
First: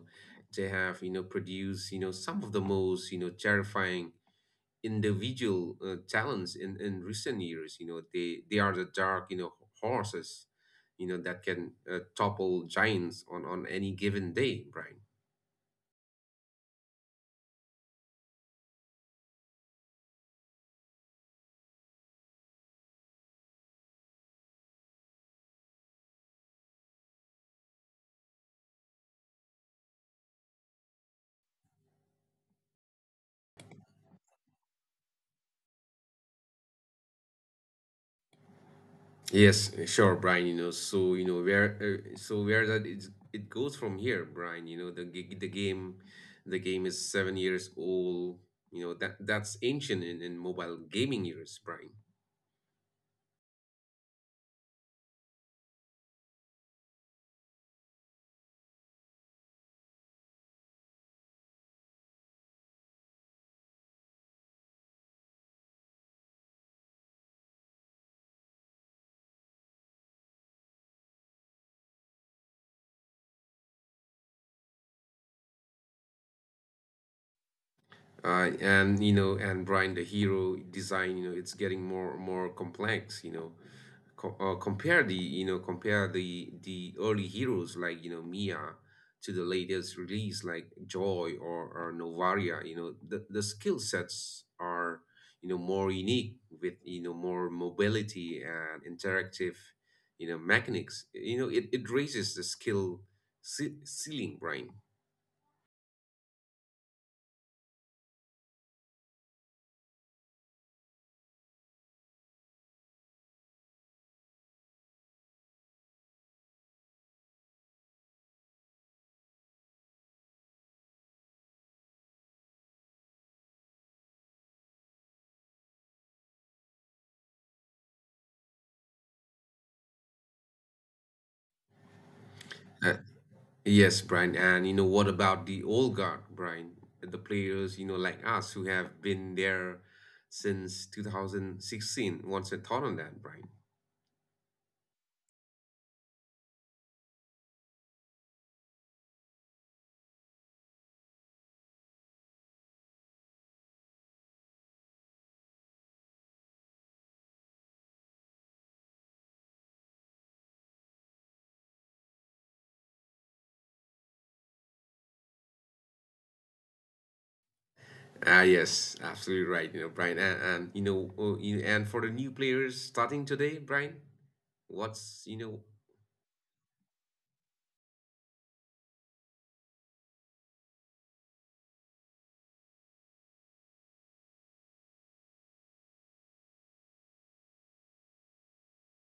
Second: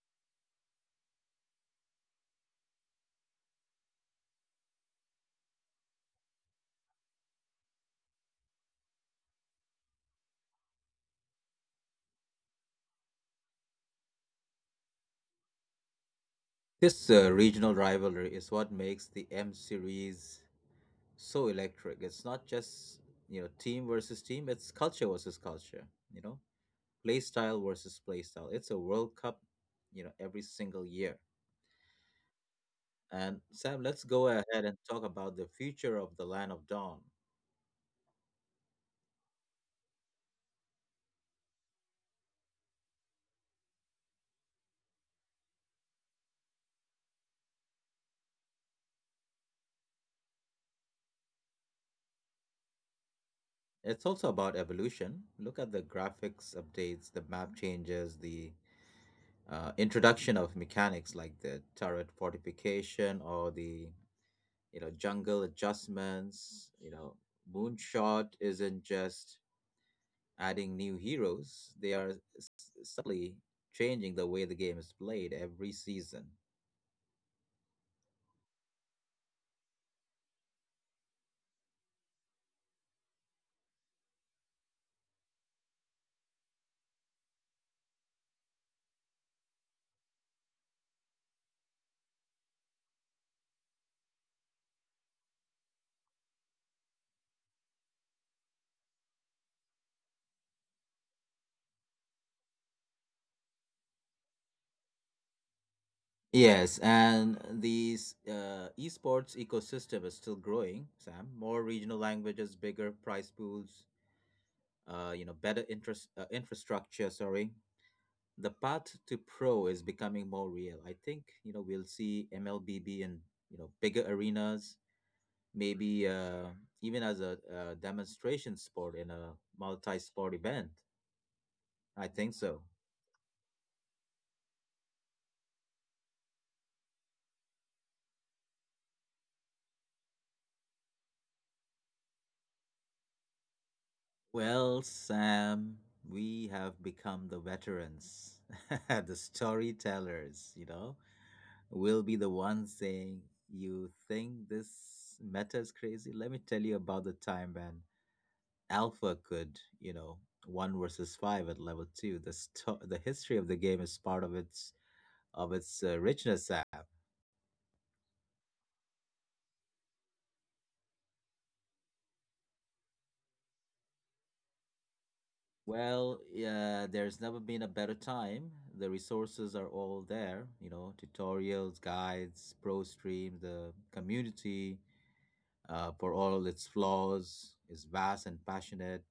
Speaker 2: they have, you know, produced, you know, some of the most, you know, terrifying individual uh, talents in in recent years. You know, they they are the dark, you know, horses, you know, that can, uh, topple giants on on any given day, Brian.
Speaker 1: This uh, regional rivalry is what makes the M series so electric. It's not just, you know, team versus team, it's culture versus culture, you know, play style versus play style. It's a World Cup, you know, every single year. And Sam, let's go ahead and talk about the future of the Land of Dawn.
Speaker 2: Yes, sure, Brian. You know, so you know where, uh, so where that is, it goes from here, Brian. You know, the g- the game, the game is seven years old. You know that that's ancient in, in mobile gaming years, Brian.
Speaker 1: It's also about evolution. Look at the graphics updates, the map changes, the uh, introduction of mechanics like the turret fortification or the you know jungle adjustments. You know, moonshot isn't just adding new heroes. They are s- subtly changing the way the game is played every season.
Speaker 2: Uh, and you know, and Brian, the hero design, you know, it's getting more more complex. You know, co- uh, compare the, you know, compare the the early heroes like, you know, Mia to the latest release like Joy, or, or Novaria. You know the the skill sets are, you know, more unique with, you know, more mobility and interactive, you know, mechanics. You know, it, it raises the skill ce- ceiling, Brian.
Speaker 1: Yes, and these uh, esports ecosystem is still growing, Sam. More regional languages, bigger prize pools, uh, you know, better interest uh, infrastructure, sorry. The path to pro is becoming more real. I think you know we'll see M L B B in you know bigger arenas, maybe uh, even as a, a demonstration sport in a multi-sport event. I think so.
Speaker 2: Uh, Yes, Brian. And you know, what about the old guard, Brian? The players, you know, like us who have been there since two thousand sixteen What's your thought on that, Brian?
Speaker 1: Well, Sam, we have become the veterans, the storytellers. You know, we'll be the ones saying, "You think this meta is crazy? Let me tell you about the time when." Alpha could, you know, one versus five at level two. The sto- the history of the game is part of its of its uh, richness. Act.
Speaker 2: Ah, yes, absolutely right, you know, Brian. And, and you know, uh, you- and for the new players starting today, Brian, what's, you know.
Speaker 1: Well, yeah, there's never been a better time. The resources are all there, you know, tutorials, guides, pro stream, the community. Uh, for all its flaws, is vast and passionate.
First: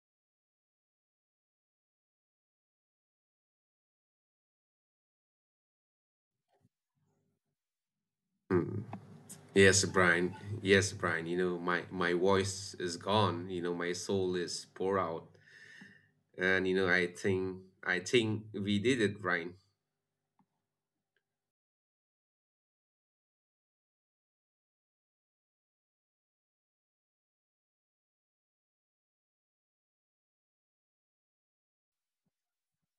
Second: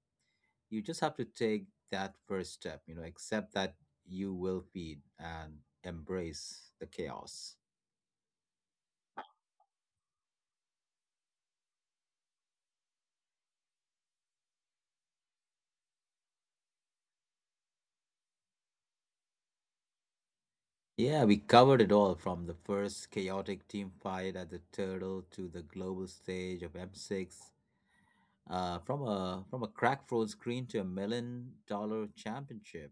Speaker 1: You just have to take that first step, you know, accept that you will feed and embrace the chaos.
Speaker 2: Mm. Yes, Brian. Yes, Brian. You know, my my voice is gone. You know, my soul is pour out, and you know, I think I think we did it, Brian.
Speaker 1: Yeah, we covered it all from the first chaotic team fight at the Turtle to the global stage of M six, uh, from a from a crack phone screen to a million dollar championship.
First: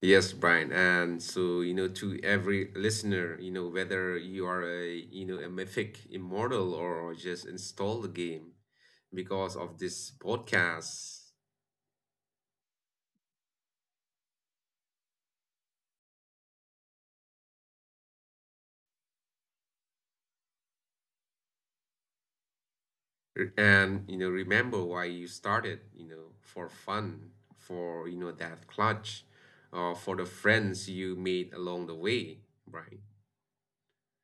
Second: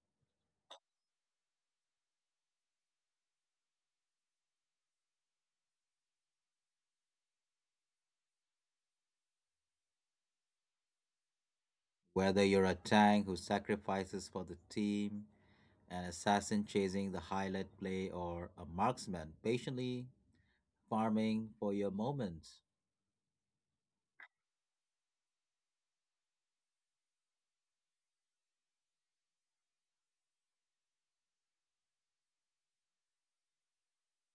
Speaker 2: Yes, Brian. And so, you know, to every listener, you know, whether you are a, you know, a mythic immortal or just install the game because of this podcast,
Speaker 1: Whether you're a tank who sacrifices for the team, an assassin chasing the highlight play, or a marksman patiently farming for your moment,
Speaker 2: r- and, you know, remember why you started, you know, for fun, for, you know, that clutch, or for the friends you made along the way, Brian.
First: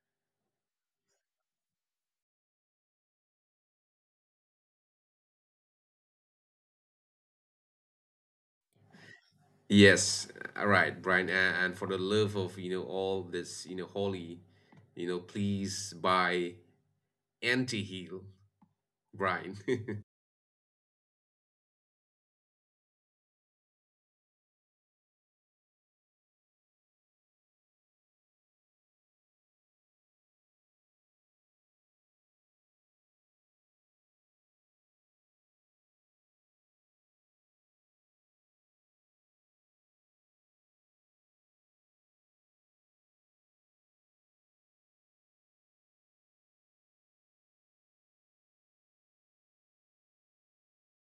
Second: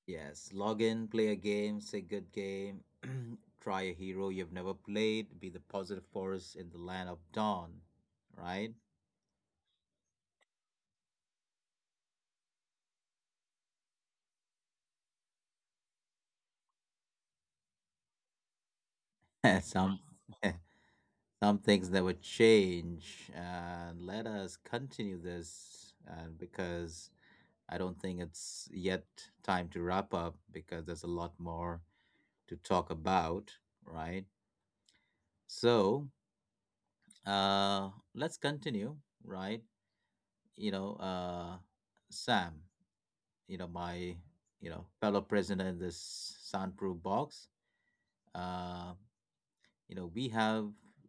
Speaker 1: Yes, log in, play a game, say good game, try a hero you've never played, be the positive force in the land of dawn, right?
Speaker 2: Yes, all right, Brian. a- And for the love of, you know, all this, you know, holy, you know, please buy anti-heal, Brian.
Speaker 1: Some some things never change, and let us continue this, and because I don't think it's yet time to wrap up because there's a lot more to talk about, right? So, uh, let's continue, right? You know, uh, Sam. You know my you know fellow prisoner in this soundproof box. Uh, you know we have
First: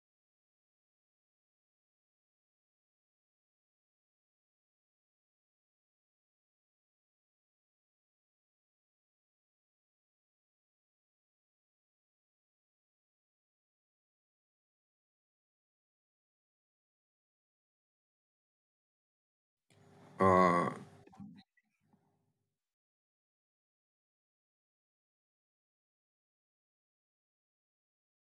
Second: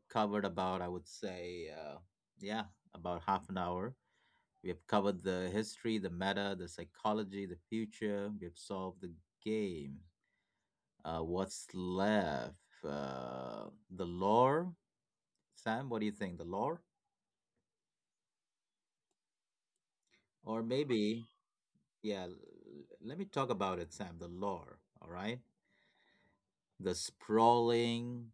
Speaker 1: covered about I would say uh, yeah, about half an hour. We have covered the history, the meta, the psychology, the future. We have solved the game. Uh, what's left? Uh, the lore. Sam, what do you think? The lore, or
Speaker 2: uh,
Speaker 1: maybe yeah. l- Let me talk about it, Sam. The lore. All right, the sprawling,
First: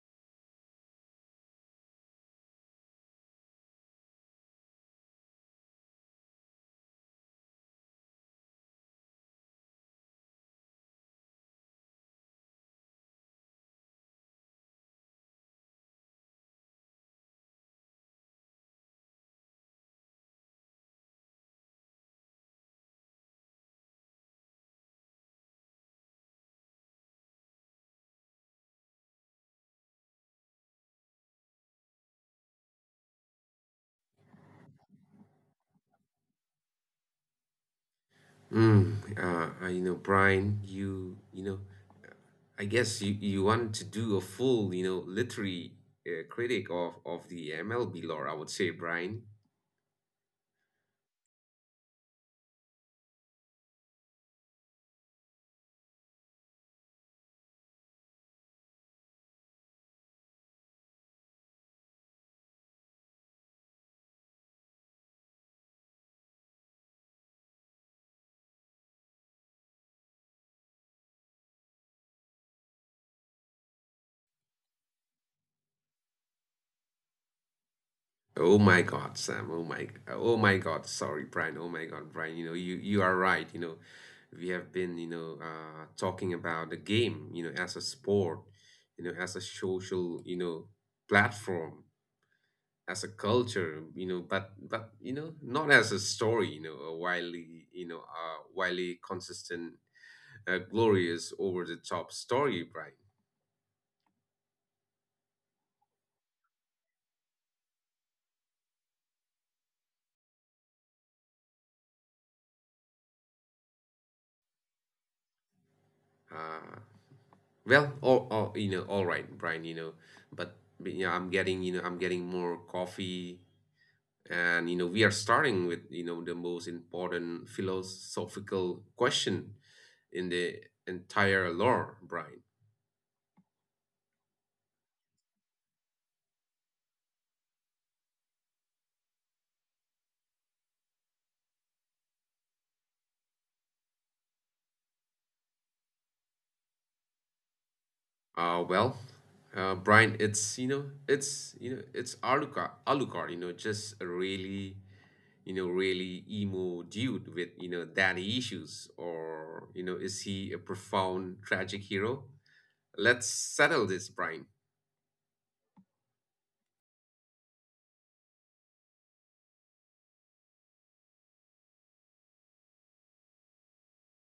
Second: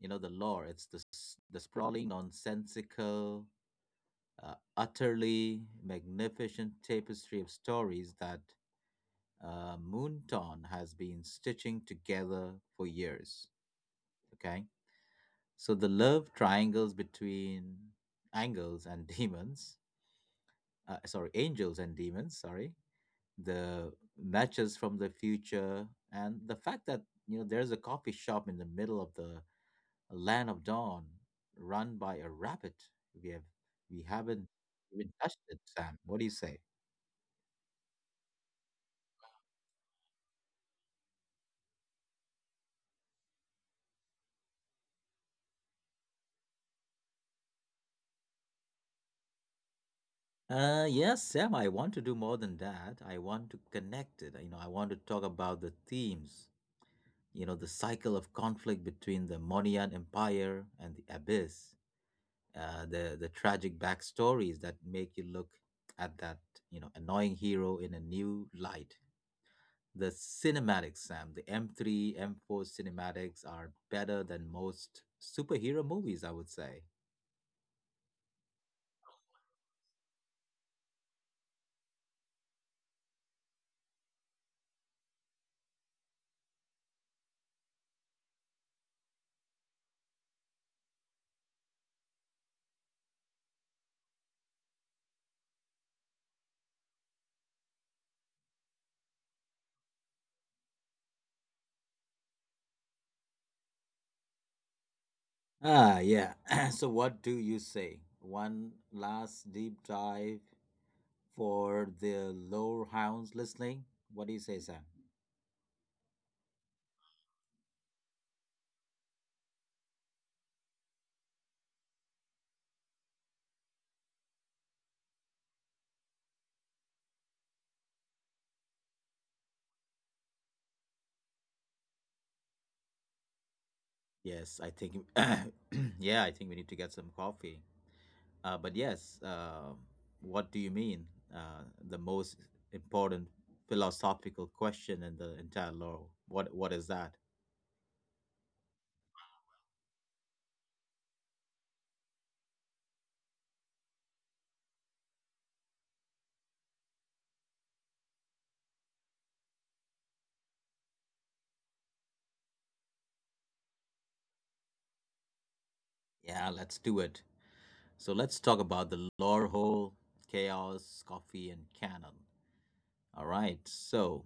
Speaker 1: you know the lore, it's the, s- the sprawling nonsensical uh, utterly magnificent tapestry of stories that uh, moonton has been stitching together for years. Okay, so the love triangles between angels and demons uh, sorry angels and demons, sorry, the matches from the future, and the fact that you know there's a coffee shop in the middle of the a land of dawn run by a rabbit. We have we haven't even touched it, Sam. What do you say?
Speaker 2: mm, uh, uh, you know, Brian, you, you know, I guess you, you want to do a full, you know, literary uh, critic of, of the M L B lore, I would say, Brian.
Speaker 1: Uh, yes, Sam, I want to do more than that. I want to connect it. You know, I want to talk about the themes, you know, the cycle of conflict between the Monian Empire and the Abyss, uh, the, the tragic backstories that make you look at that, you know, annoying hero in a new light. The cinematics, Sam, the M three, M four cinematics are better than most superhero movies, I would say.
Speaker 2: Oh my God, Sam. Oh my, oh my God. Sorry, Brian. Oh my God, Brian. You know, you, you are right. You know, we have been, you know, uh, talking about the game, you know, as a sport, you know, as a social, you know, platform. as a culture, you know but but you know not as a story, you know a wildly you know uh wildly consistent, uh, glorious, over the top story, brian
Speaker 1: Ah, yeah. So, what do you say? One last deep dive for the lore hounds listening. What do you say, Sam?
Speaker 2: uh well all, all you know all right, Brian. you know but, but you know I'm getting you know I'm getting more coffee, and you know we are starting with you know the most important philosophical question in the entire lore, brian
Speaker 1: Yes, I think. Yeah, I think we need to get some coffee. Uh, but yes, uh, what do you mean? Uh, the most important philosophical question in the entire lore. What What is that?
Speaker 2: Uh, well, uh, Brian, it's you know, it's you know, it's Alucard, Alucard, you know, just a really, you know, really emo dude with you know daddy issues. Or, you know, is he a profound tragic hero? Let's settle this, Brian.
Speaker 1: Yeah, let's do it. So let's talk about the lore hole, chaos, coffee, and canon. All right, so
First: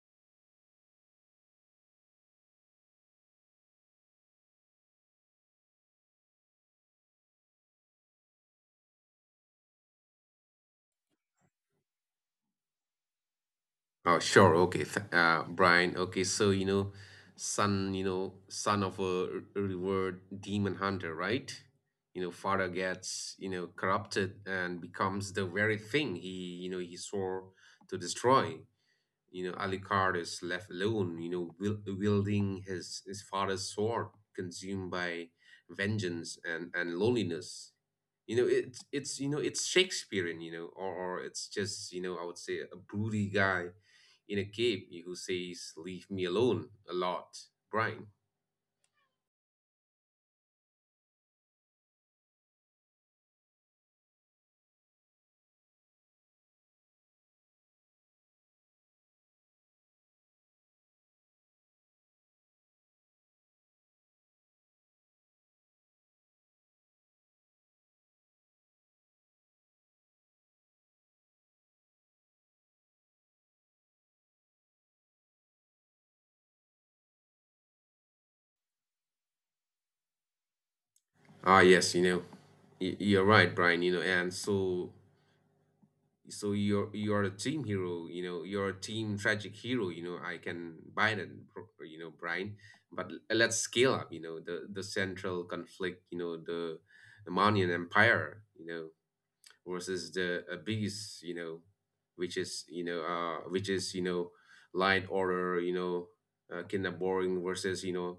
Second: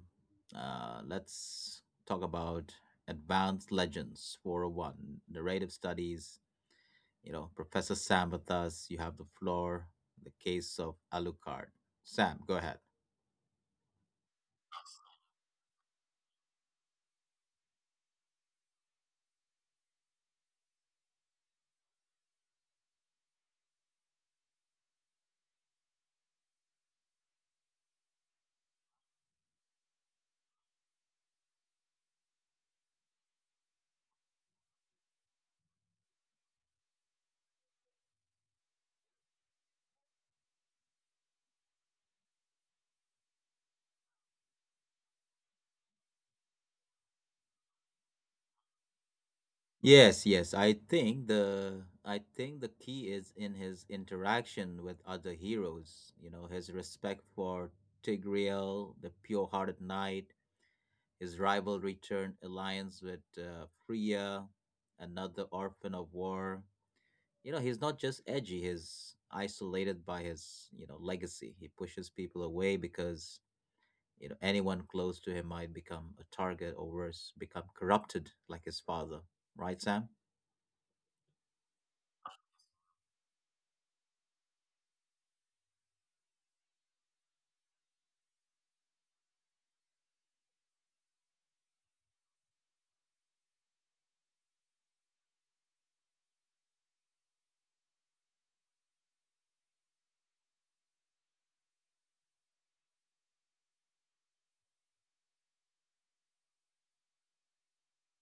Speaker 1: uh, let's talk about Advanced Legends four zero one, narrative studies. You know, Professor Sam with us. You have the floor, the case of Alucard. Sam, go ahead.
Speaker 2: Oh, sure. Okay. Th uh, Brian. Okay. So, you know, son, you know, son of a r- revered demon hunter, right? You know, father gets, you know, corrupted and becomes the very thing he, you know, he swore to destroy. You know, Alucard is left alone, you know, wiel- wielding his, his father's sword, consumed by vengeance and, and loneliness. You know, it's it's you know it's Shakespearean. You know, or, or it's just, you know I would say, a broody guy in a cave who says "Leave me alone" a lot, Brian.
Speaker 1: Yes, yes. I think the I think the key is in his interaction with other heroes. You know, his respect for Tigreal, the pure-hearted knight, his rivalry turned alliance with uh, Freya, another orphan of war. You know, he's not just edgy. He's isolated by his you know legacy. He pushes people away because you know anyone close to him might become a target or worse, become corrupted like his father. Right, Sam?
Speaker 2: Ah, yes, you know, y- you're right, Brian. You know, and so so you're you're a team hero. You know you're a team tragic hero. you know I can buy that bro- you know brian But l- let's scale up. you know the the central conflict, you know the the Manian Empire you know versus the obese, you know, which is you know uh which is you know light, order, you know, uh, kind of boring, versus you know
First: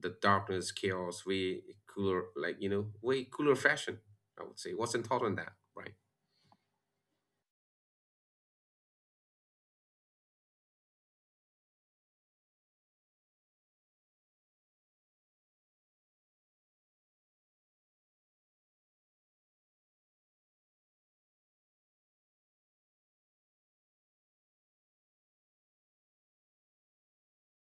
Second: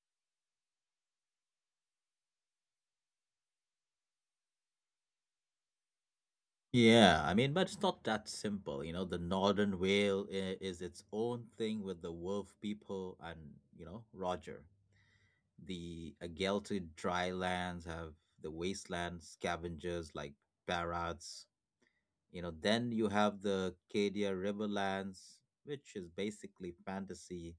Speaker 2: the darkness, chaos, way cooler, like, you know, way cooler fashion, I would say. What's your thought on that, right?
Speaker 1: Yeah, I mean, but it's not that simple. You know, the Northern Whale i- is its own thing with the wolf people and, you know, Roger. The Agelted dry lands have the wasteland scavengers like Barats. You know, then you have the Cadia Riverlands, which is basically fantasy,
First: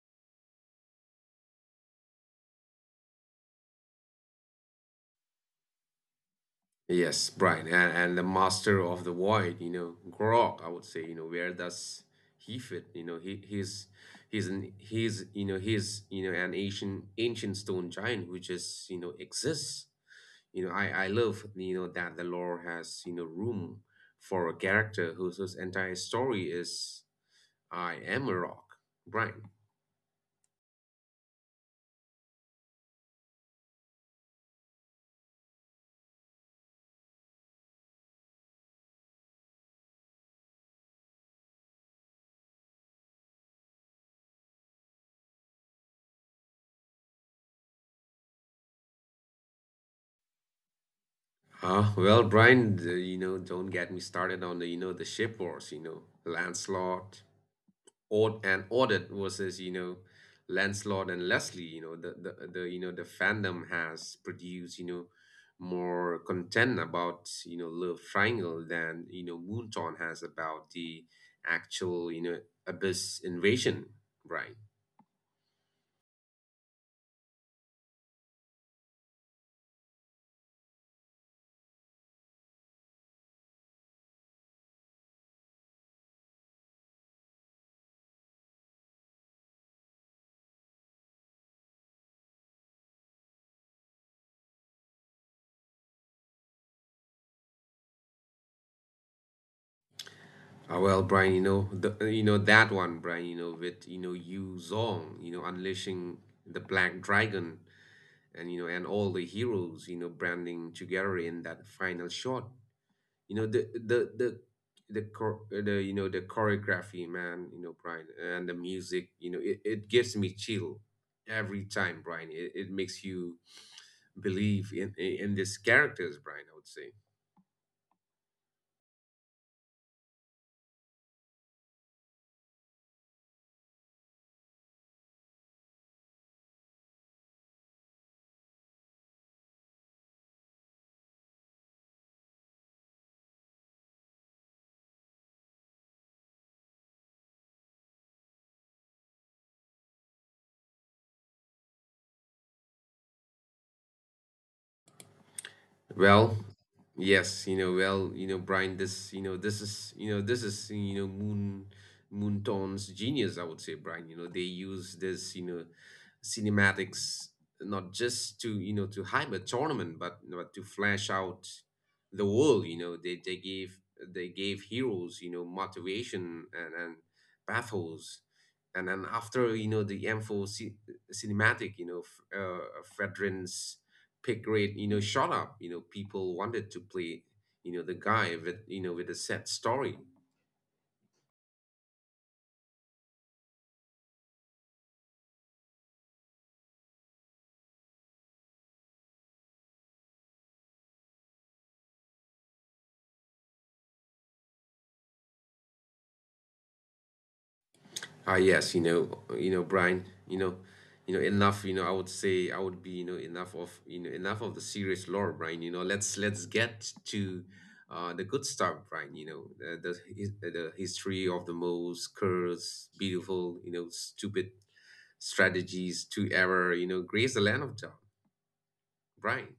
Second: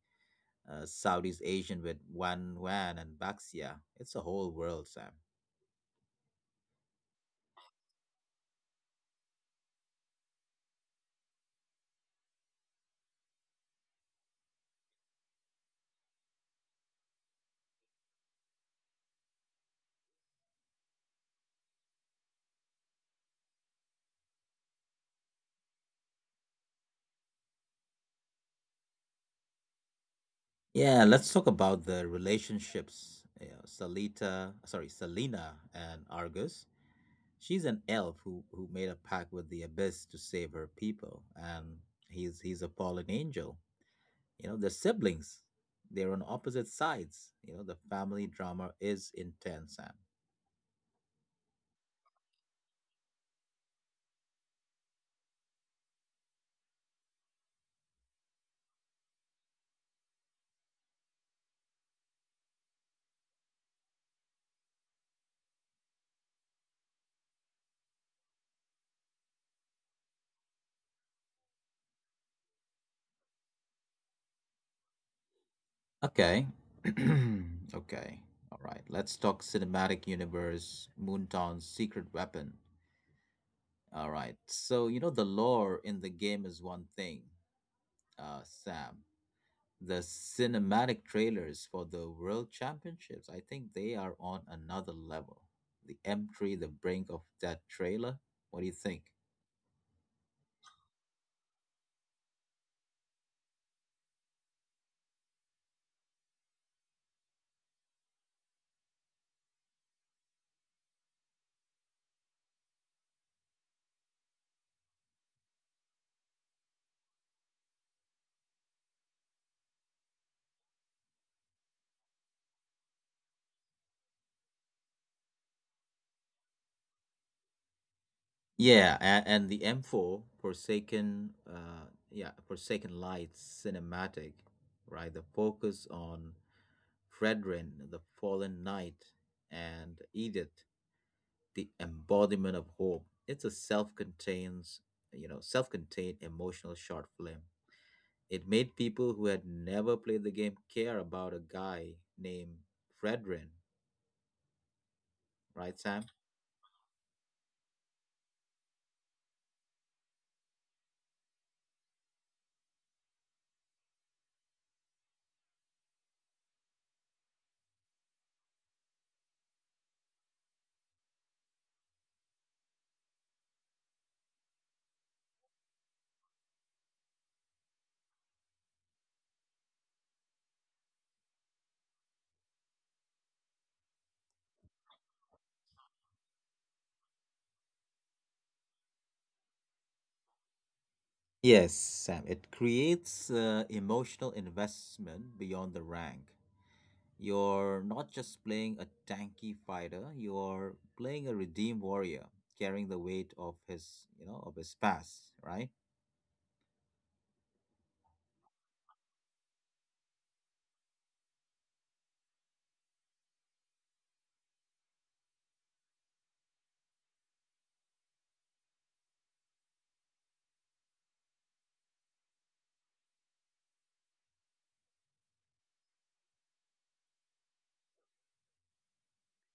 Speaker 1: uh, Southeast Asian with Wan Wan and Baxia. It's a whole world, Sam.
Speaker 2: Yes, Brian, and, and the master of the void, you know, Grog, I would say, you know, where does he fit? You know, he he's he's an he's you know he's you know an ancient ancient stone giant who just you know exists. You know, I I love you know that the lore has you know room for a character whose whose entire story is "I am a rock," Brian.
Speaker 1: Yeah, let's talk about the relationships. You know, Salita, sorry, Selena and Argus. She's an elf who who made a pact with the abyss to save her people, and he's he's a fallen angel. You know, they're siblings. They're on opposite sides. You know, the family drama is intense, Sam.
Speaker 2: Ah, well, Brian, the, you know, don't get me started on the you know the ship wars, you know, Lancelot. Ord and Audit versus, you know, Lancelot and Leslie. you know, the, the, the, you know, the fandom has produced, you know, more content about, you know, Love Triangle than, you know, Moonton has about the actual, you know, Abyss invasion, right?
Speaker 1: Okay. Okay. All right. Let's talk cinematic universe, Moontown's secret weapon. All right. So, you know, the lore in the game is one thing, uh, Sam, the cinematic trailers for the World Championships, I think they are on another level. The M three, the brink of that trailer. What do you think?
Speaker 2: Ah, well, Brian, you know, the, you know, that one, Brian, you know, with, you know, Yu Zong, you know, unleashing the Black Dragon and, you know, and all the heroes, you know, branding together in that final shot. You know the the the the chor- uh, the you know the choreography, man. You know brian, and the music, you know it, it gives me chill every time, Brian. It, it makes you believe in in in these characters, Brian, I would say.
Speaker 1: Yeah, and, and the M four Forsaken, uh, yeah, Forsaken Lights cinematic, right? The focus on Fredrin, the fallen knight, and Edith, the embodiment of hope. It's a self-contained, you know, self-contained emotional short film. It made people who had never played the game care about a guy named Fredrin, right, Sam?
Speaker 2: Well, yes, you know, well, you know, Brian, this, you know, this is, you know, this is, you know, Moon Moonton's genius, I would say, Brian. You know, they use this, you know, cinematics, not just to, you know, to hype a tournament, but but to flesh out the world. You know, they they gave they gave heroes, you know, motivation and and pathos. And then, after, you know, the M four ci- cinematic, you know, F- uh, Fredrin's pick grade, you know shot up. You know people wanted to play you know the guy with you know with a sad story.
Speaker 1: Yes, Sam, it creates uh, emotional investment beyond the rank. You're not just playing a tanky fighter, you're playing a redeemed warrior carrying the weight of his, you know, of his past, right?
Speaker 2: Ah yes you know you know Brian, you know you know enough, you know I would say, I would be you know enough of you know enough of the serious lore, Brian. you know let's let's get to uh, the good stuff, Brian. you know the, the his- the history of the most curse beautiful, you know stupid strategies to ever you know grace the land of John, Brian.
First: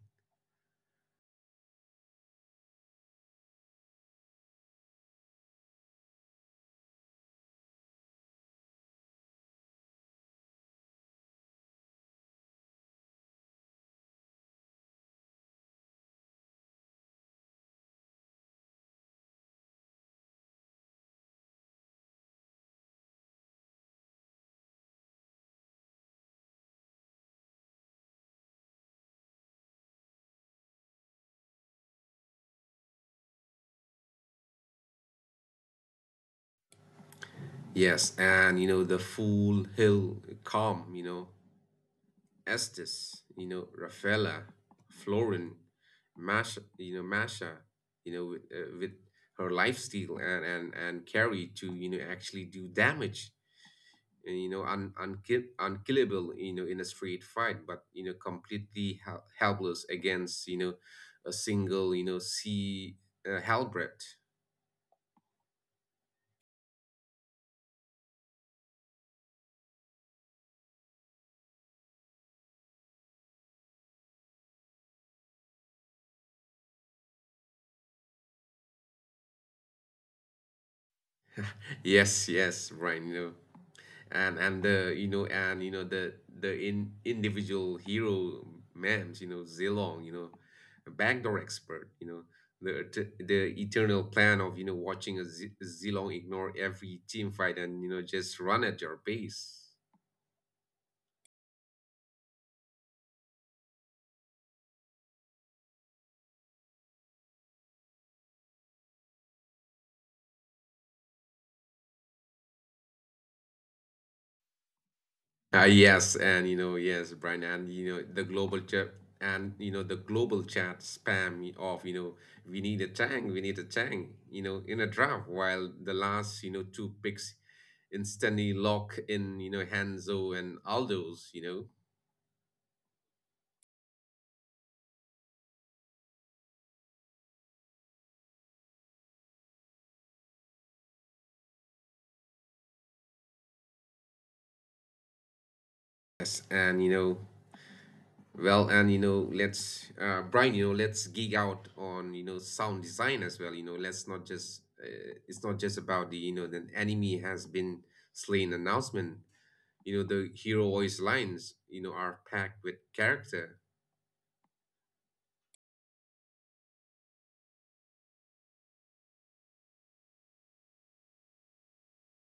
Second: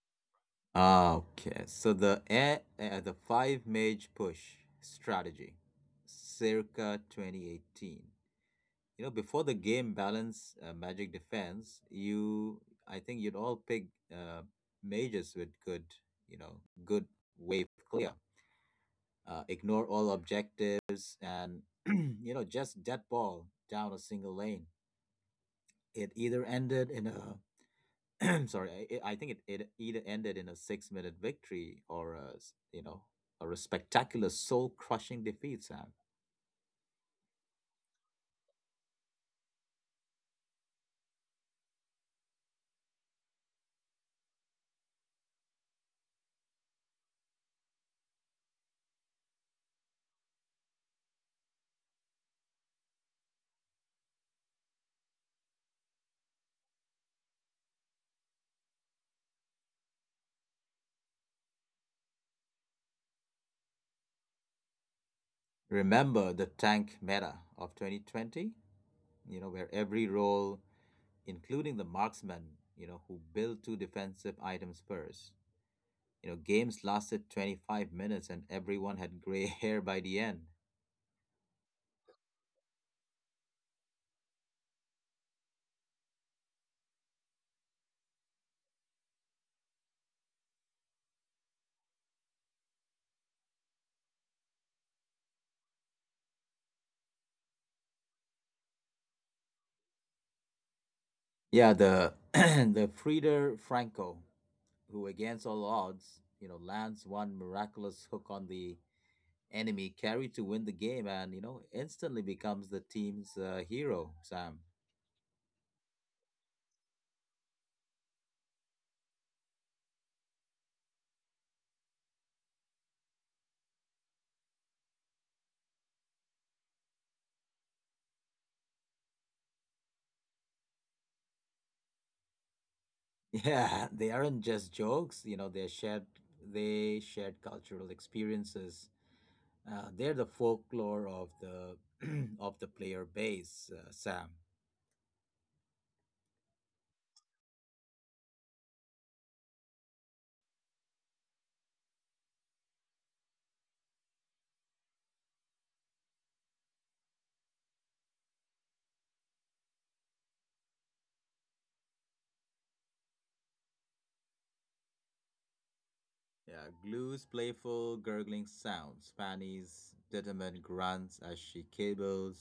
Speaker 1: Ah, okay. So the air, uh, the five mage push strategy circa twenty eighteen. You know before the game balance uh, magic defense, you, I think you'd all pick uh, mages with good you know good wave clear, uh, ignore all objectives and you know just dead ball down a single lane. It either ended in a sorry, i i think it, it either ended in a six minute victory or a s- you know or a spectacular soul crushing defeat, Sam.
Speaker 2: Yes, and you know the Fool Hill Calm, you know, Estes, you know, Rafaela, Florin, Masha, you know, Masha, you know, with, uh, with her lifestyle and and and Carrie to you know actually do damage. uh, you know, un, unkill, unkillable, you know, in a straight fight, but, you know, completely hel- helpless against you know a single you know sea uh, halberd.
Speaker 1: Remember the tank meta of twenty twenty, you know where every role including the marksmen, you know, who built two defensive items first. You know, games lasted twenty-five minutes and everyone had gray hair by the end.
Speaker 2: Yes, yes, Brian, you know. And and the you know and you know the the in individual hero memes, you know Zilong, you know backdoor expert, you know the et- the eternal plan of you know watching a Z- Zilong ignore every team fight and you know just run at your base.
Speaker 1: Yeah, the the Frieder Franco, who against all odds, you know, lands one miraculous hook on the enemy carry to win the game and, you know, instantly becomes the team's uh, hero, Sam.
Speaker 2: Uh, yes, and you know, yes, Brian, and you know, the global chat and you know, the global chat spam of, you know, "we need a tank, we need a tank," you know, in a draft, while the last you know two picks instantly lock in you know Hanzo and Aldo's, you know,
Speaker 1: Yeah, they aren't just jokes, you know, they're shared they shared cultural experiences. Uh, they're the folklore of the of the player base, uh, Sam.
Speaker 2: Yes, and, you know, well, and, you know, let's, uh, Brian, you know, let's geek out on you know sound design as well. you know, let's not just uh, it's not just about the you know the "enemy has been slain" announcement. You know, the hero voice lines, you know, are packed with character.
Speaker 1: Yeah, Glue's playful, gurgling sounds, Fanny's determined grunts as she kibbles,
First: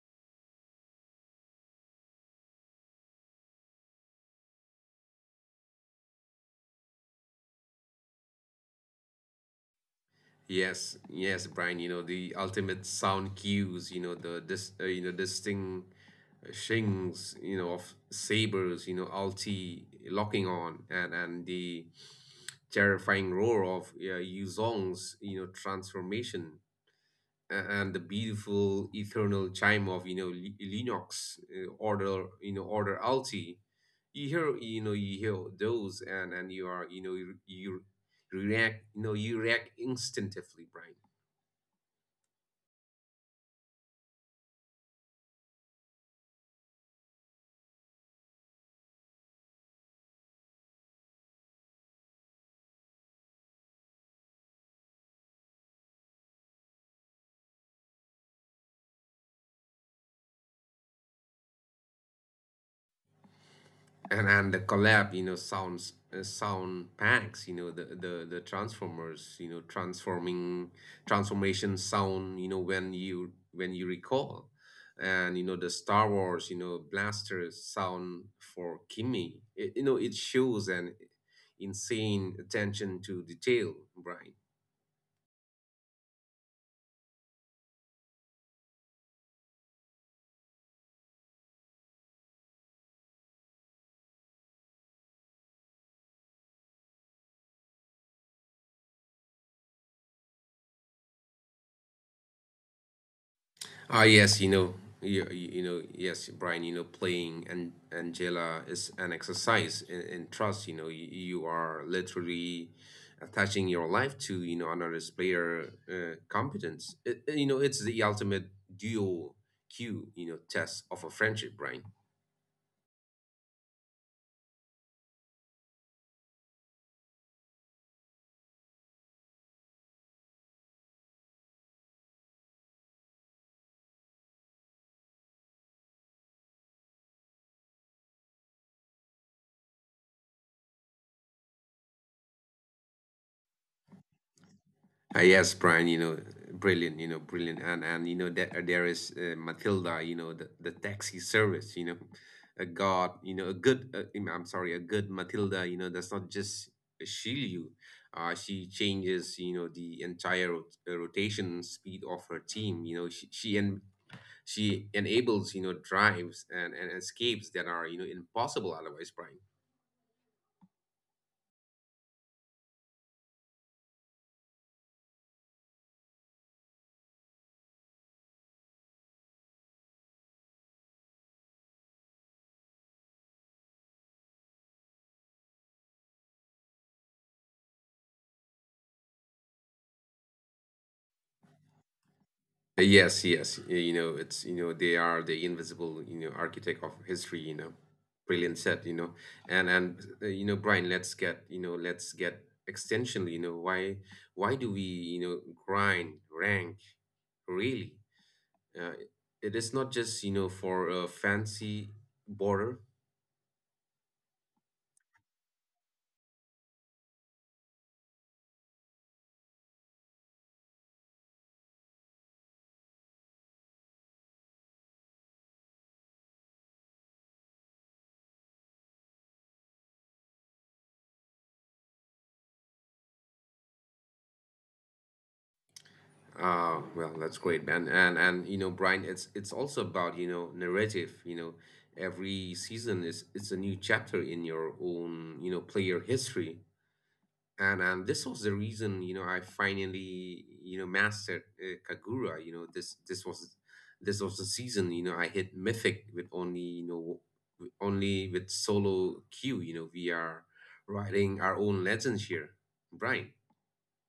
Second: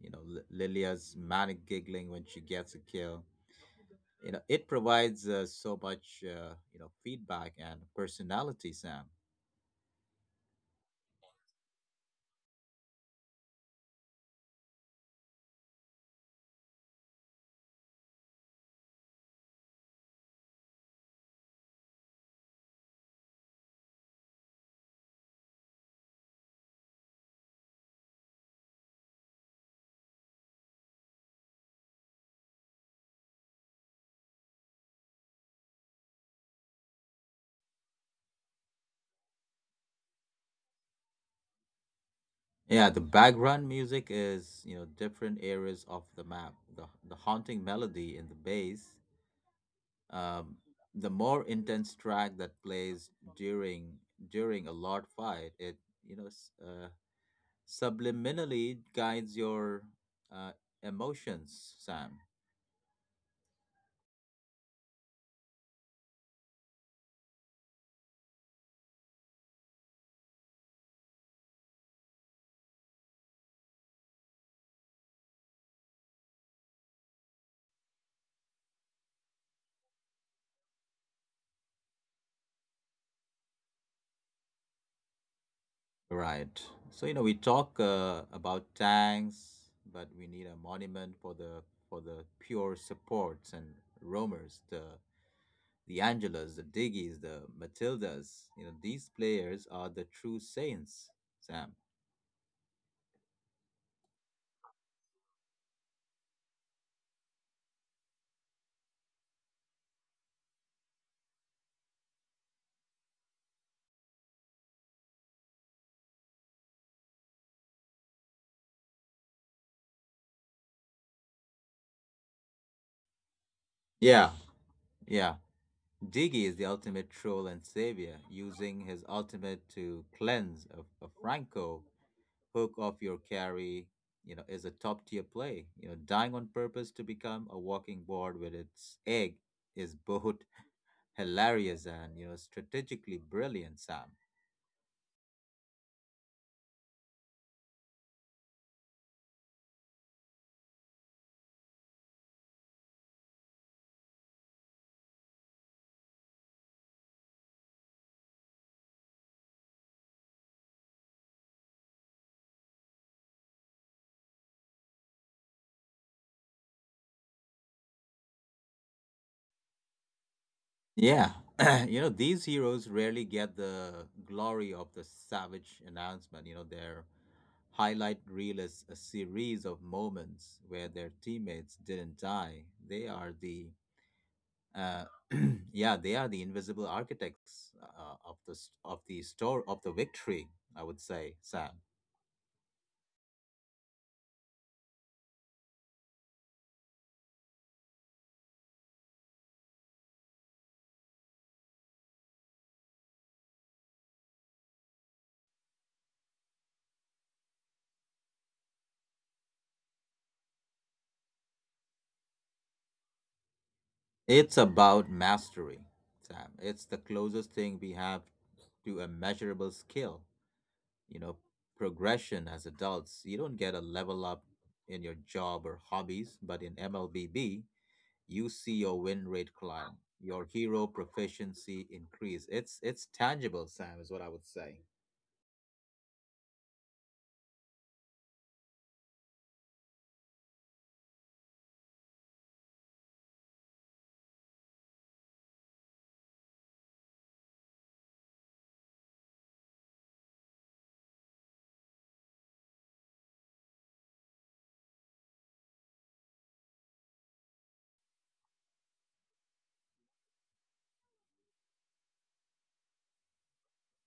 Speaker 1: you know, L- Lilia's manic giggling when she gets a kill. You know, it provides uh, so much, uh, you know, feedback and personality, Sam.
Speaker 2: Yes, yes, Brian, you know, the ultimate sound cues, you know, the dis, uh, you know, distinct uh, shings, you know, of sabers, you know, ulti locking on, and and the terrifying roar of uh, Yuzong's, you know, transformation, a- and the beautiful eternal chime of you know Li- Linux uh, order you know order alti. You hear you know you hear those, and and you are you know you, you react. You know you react instinctively, Brian.
Speaker 1: Yeah, the background music is, you know, different areas of the map. The, the haunting melody in the bass, Um, the more intense track that plays during during a loud fight, it you know s- uh, subliminally guides your uh, emotions, Sam.
Speaker 2: And and the collab you know sounds uh, sound packs, you know the, the the Transformers you know transforming transformation sound you know when you when you recall, and you know the Star Wars you know blaster sound for Kimmy. It, you know it shows an insane attention to detail, Brian.
Speaker 1: Right. So you know we talk uh, about tanks, but we need a monument for the for the pure supports and roamers, the the Angelas, the Diggies, the Matildas. You know these players are the true saints, Sam.
Speaker 2: Ah, yes, you know, you, you know, yes, Brian, you know, playing and Angela is an exercise in, in trust. You know, you, you are literally attaching your life to, you know, another player uh, competence. It, it- you know, it's the ultimate dual Q, you know, test of a friendship, Brian.
Speaker 1: Yeah, yeah. Diggy is the ultimate troll and savior, using his ultimate to cleanse a, a Franco hook off your carry. You know, is a top tier play. You know, dying on purpose to become a walking board with its egg is both hilarious and you know strategically brilliant, Sam.
Speaker 2: Uh, yes, Brian, you know, brilliant, you know, brilliant. And and you know that there is uh, Matilda, you know, the, the taxi service. You know, a god, you know, a good uh, I'm I'm sorry, a good Matilda, you know, does not just shield you. Uh, she changes, you know, the entire rot- uh, rotation speed of her team. You know, she she and she enables, you know, drives and, and escapes that are, you know, impossible otherwise, Brian.
Speaker 1: Yeah. You know, these heroes rarely get the glory of the savage announcement. You know, their highlight reel is a series of moments where their teammates didn't die. They are the uh, yeah, they are the invisible architects uh, of the s- of the story of the victory, I would say, Sam.
Speaker 2: Uh, Yes, yes. Y- You know, it's, you know, they are the invisible, you know, architect of history, you know. Brilliant set, you know. And and uh, you know, Brian, let's get, you know, let's get extensionally, you know, why why do we, you know, grind, rank, really? Uh, it is not just, you know, for a fancy border.
Speaker 1: It's about mastery, Sam. It's the closest thing we have to a measurable skill, you know, progression as adults. You don't get a level up in your job or hobbies, but in M L B B, you see your win rate climb, your hero proficiency increase. It's it's tangible, Sam, is what I would say.
Speaker 2: Uh, well, that's great, man. And and you know, Brian, it's it's also about, you know, narrative. You know, every season is it's a new chapter in your own, you know, player history. And and this was the reason, you know, I finally, you know, mastered uh, Kagura. You know, this this was this was the season, you know, I hit mythic with only, you know, w- only with solo queue. You know, we are writing our own legends here, Brian.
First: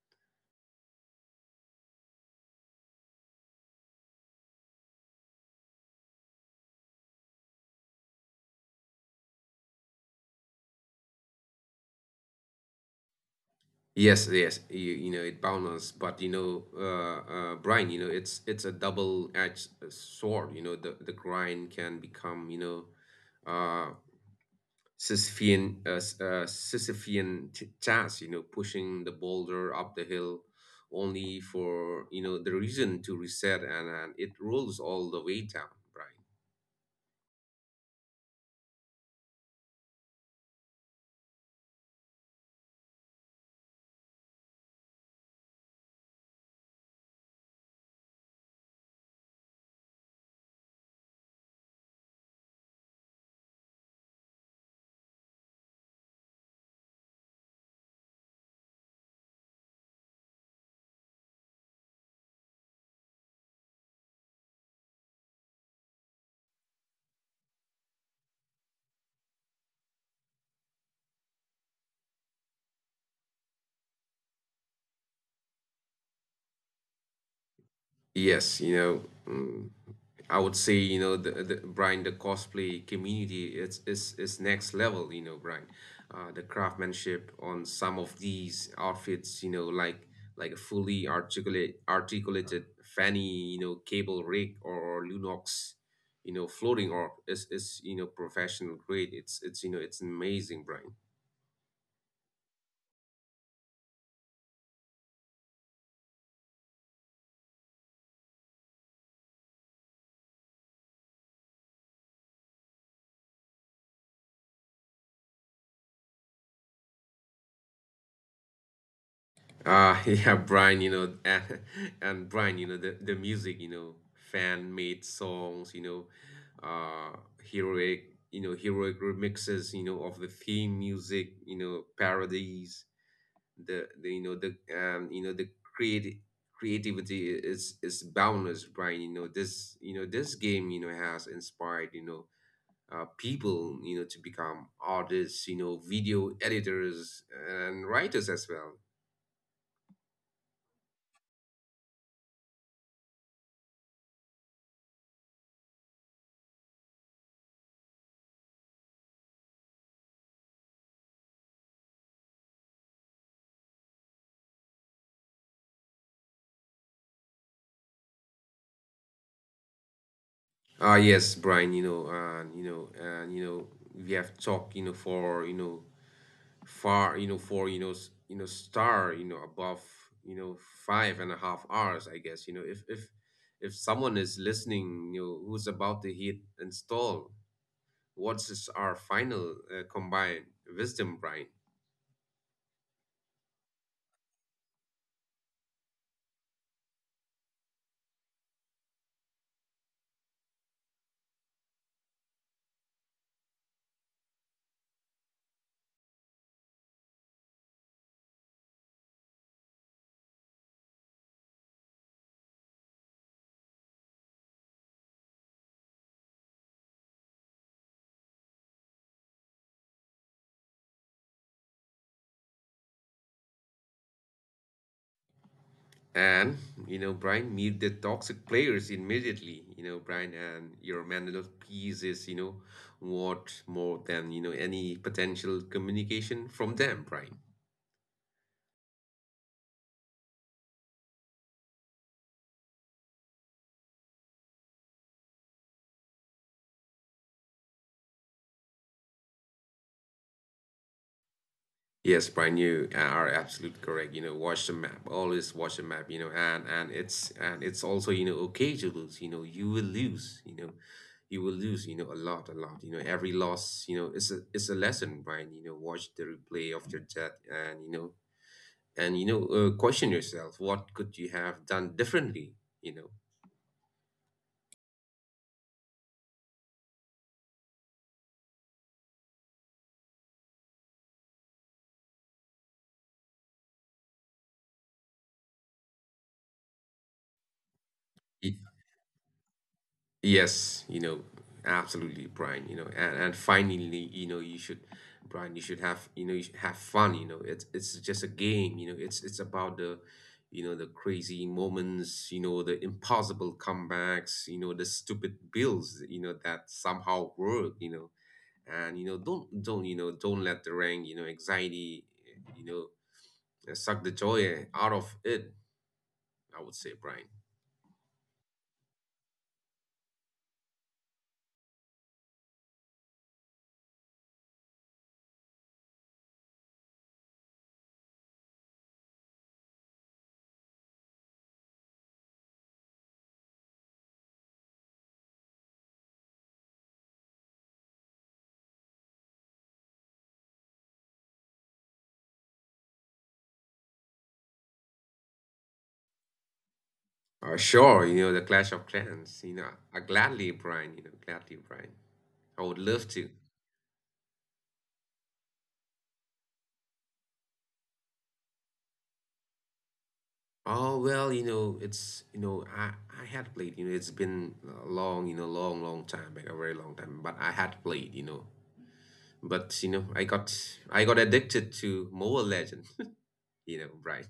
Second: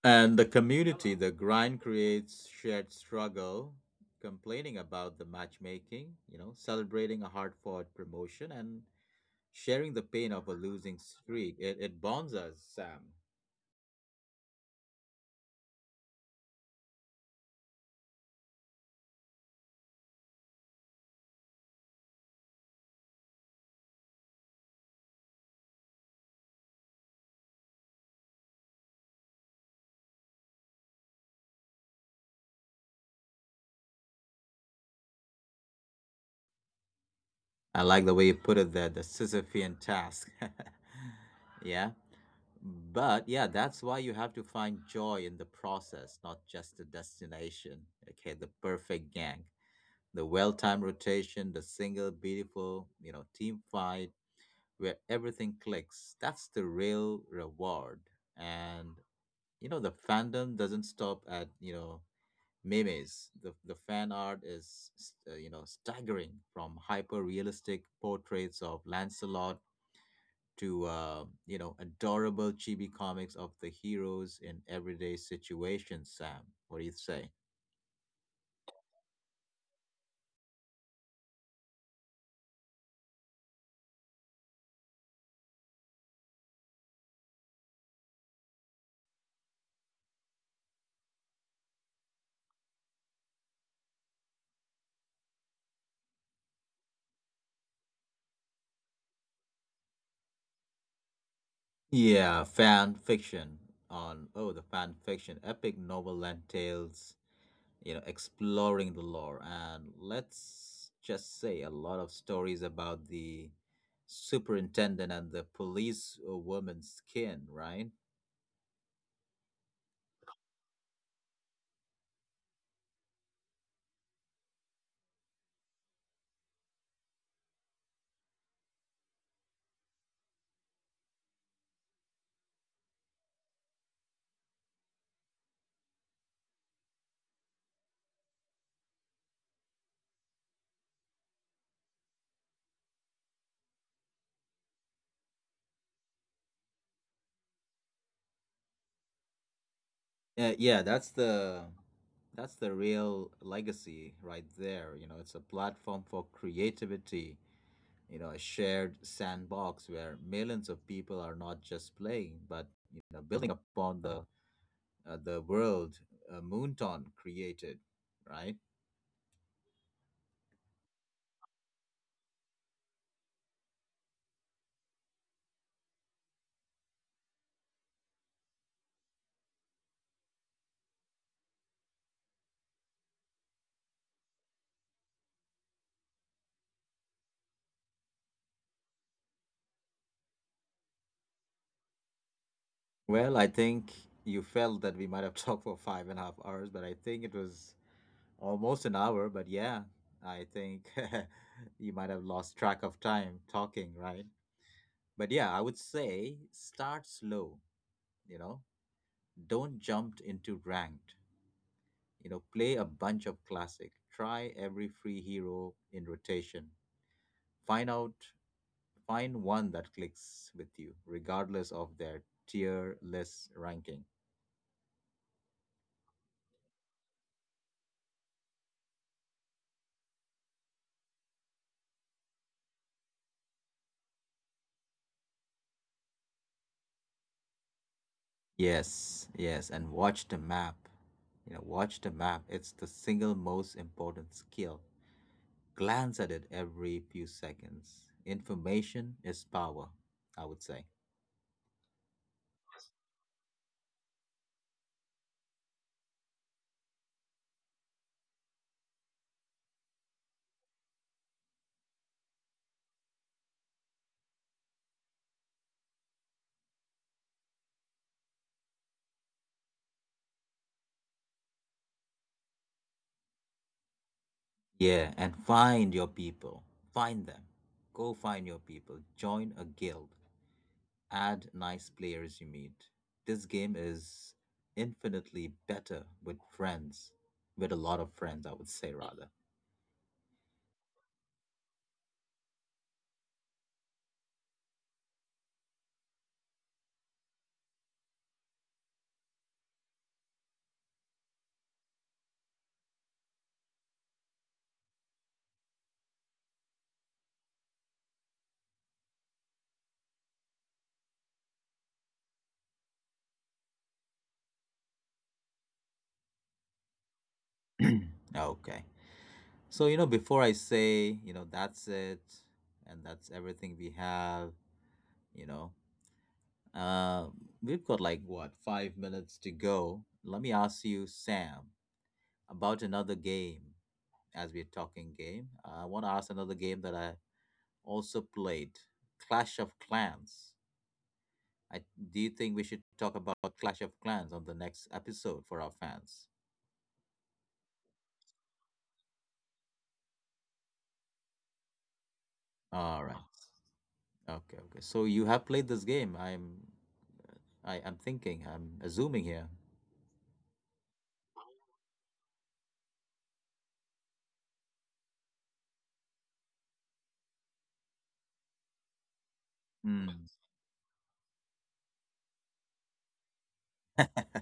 Speaker 1: And the community, the grind creates shared struggle, complaining about the matchmaking, you know, celebrating a hard fought promotion and sharing the pain of a losing streak. It, it bonds us, Sam.
Speaker 2: Yes, yes, you, you know it bounces, but, you know, uh, uh, Brian, you know it's it's a double-edged uh, sword. You know the the grind can become you know, uh, Sisyphean uh, s- uh, Sisyphean t task. You know, pushing the boulder up the hill, only for you know the reason to reset and, and it rolls all the way down, Brian.
Speaker 1: I like the way you put it there, the Sisyphean task. Yeah. But yeah, that's why you have to find joy in the process, not just the destination. Okay, the perfect gang, the well timed rotation, the single beautiful, you know, team fight where everything clicks. That's the real reward. And, you know, the fandom doesn't stop at, you know, memes. The, the fan art is, uh, you know, staggering, from hyper realistic portraits of Lancelot to, uh, you know, adorable chibi comics of the heroes in everyday situations. Sam, what do you say?
Speaker 2: Yes, you know, mm, I would say, you know, the, the Brian, the cosplay community, it's is is next level, you know, Brian. Uh, the craftsmanship on some of these outfits, you know, like like a fully articulate articulated fanny, you know, cable rig or, or Lunox, you know, floating or is is you know professional grade. It's it's you know it's amazing, Brian.
Speaker 1: Yeah, fan fiction on, oh, the fan fiction, epic novel and tales, you know exploring the lore, and let's just say a lot of stories about the superintendent and the police uh, woman's skin, right?
Speaker 2: Uh, yeah, Brian, you know, and, and Brian, you know, the, the music, you know, fan-made songs, you know, uh, heroic, you know, heroic remixes, you know, of the theme music, you know, parodies, the, the you know, the, and, you know, the creati creativity is, is boundless, Brian, you know, this, you know, this game, you know, has inspired, you know, uh, people, you know, to become artists, you know, video editors and writers as well.
Speaker 1: Yeah, yeah, that's the that's the real legacy right there. You know it's a platform for creativity, you know a shared sandbox where millions of people are not just playing, but you know building upon the uh, the world uh, Moonton created, right?
Speaker 2: Ah yes, Brian, you know, and you know, and you know, we have talked, you know, for you know, far, you know, for you know, s- you know, star, you know, above, you know, five and a half hours, I guess. You know, if if if someone is listening, you know, who's about to hit install, what's is our final uh, combined wisdom, Brian?
Speaker 1: Well, I think you felt that we might have talked for five and a half hours, but I think it was almost an hour. But yeah, I think you might have lost track of time talking, right? But yeah, I would say start slow. you know, don't jump into ranked. You know, play a bunch of classic, try every free hero in rotation, find out, find one that clicks with you, regardless of their tier list ranking.
Speaker 2: And, you know, Brian, meet the toxic players immediately. You know, Brian, and your mental peace is, you know, what more than, you know, any potential communication from them, Brian.
Speaker 1: Yes, yes, and watch the map. You know, watch the map. It's the single most important skill. Glance at it every few seconds. Information is power, I would say.
Speaker 2: Yes, Brian, you are absolutely correct. You know, watch the map. Always watch the map, you know, and and it's and it's also, you know, okay to lose. You know, you will lose, you know. You will lose, you know, a lot, a lot. You know, every loss, you know, is a is a lesson, Brian. You know, watch the replay of your death and you know and you know uh, question yourself what could you have done differently you know
Speaker 1: Yeah, and find your people. Find them. Go find your people. Join a guild. Add nice players you meet. This game is infinitely better with friends, with a lot of friends,
Speaker 2: Y-
Speaker 1: I would say rather.
Speaker 2: yes, you know absolutely, Brian, you know and, and finally, you know you should Brian, you should have you know you should have fun you know it's it's just a game you know it's it's about the you know the crazy moments you know the impossible comebacks you know the stupid bills you know that somehow work you know and you know don't don't you know don't let the rank you know anxiety, you know uh, suck the joy out of it, I would say, Brian.
Speaker 1: Okay. So, you know, before I say, you know, that's it and that's everything we have, you know, uh, we've got like what, five minutes to go. Let me ask you, Sam, about another game as we're talking game. I want to ask another game that I also played, Clash of Clans. I, do you think we should talk about Clash of Clans on the next episode for our fans?
Speaker 2: Uh, sure, you know, the Clash of Clans, you know, I gladly, Brian, you know, gladly, Brian. I would
Speaker 1: All
Speaker 2: love
Speaker 1: right.
Speaker 2: to.
Speaker 1: Okay, okay. So you have played this game. I'm I, I'm thinking, I'm assuming here.
Speaker 2: Oh, well, you know, it's, you know, I, I had played, you know, it's been a long, you know, long, long time back, a very long time, but I had played, you know, but, you know,
Speaker 1: Mm,
Speaker 2: I got, I got addicted to Mobile Legends, you know, Brian.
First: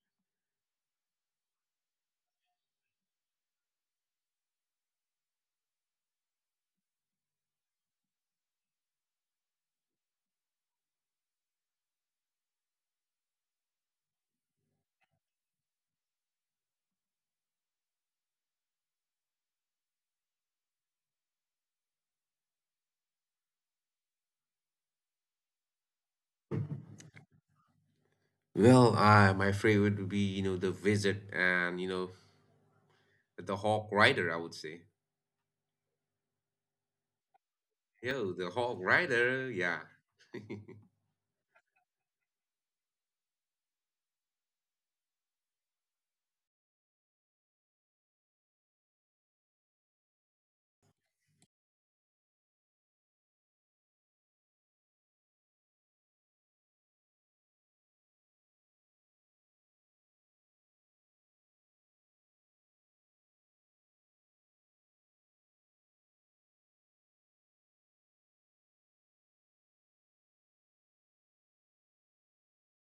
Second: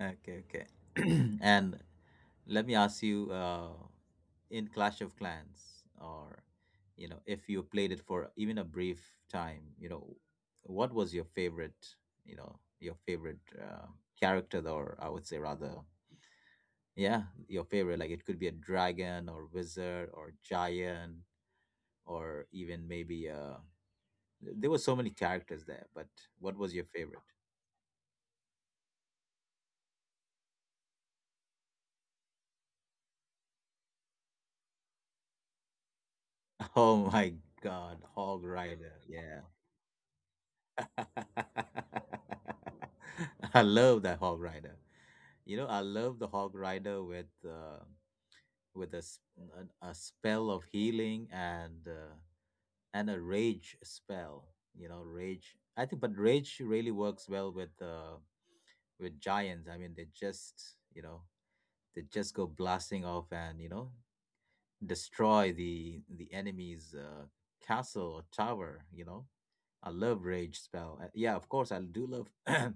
Speaker 1: okay, okay. And let me ask you, uh, in Clash of Clans, or you know, if you played it for even a brief time, you know, what was your favorite, you know, your favorite uh, character, or I would say rather, yeah, your favorite. Like it could be a dragon or wizard or giant or even maybe uh, there were so many characters there. But what was your favorite?
Speaker 2: Well, uh, my favorite would be, you know, the Wizard and, you know, the Hawk Rider, I would say.
Speaker 1: Oh my God,
Speaker 2: Yo,
Speaker 1: Hog
Speaker 2: the Hawk
Speaker 1: Rider, yeah.
Speaker 2: Rider, yeah.
Speaker 1: I love that hog rider. You know, I love the hog rider with uh, with a, s- a- a spell of healing and uh, and a rage spell. You know, rage, I think, but rage really works well with uh, with giants. I mean, they just you know they just go blasting off and you know destroy the the enemy's uh, castle or tower. You know, I love rage spell. Uh, Yeah, of course, I do love.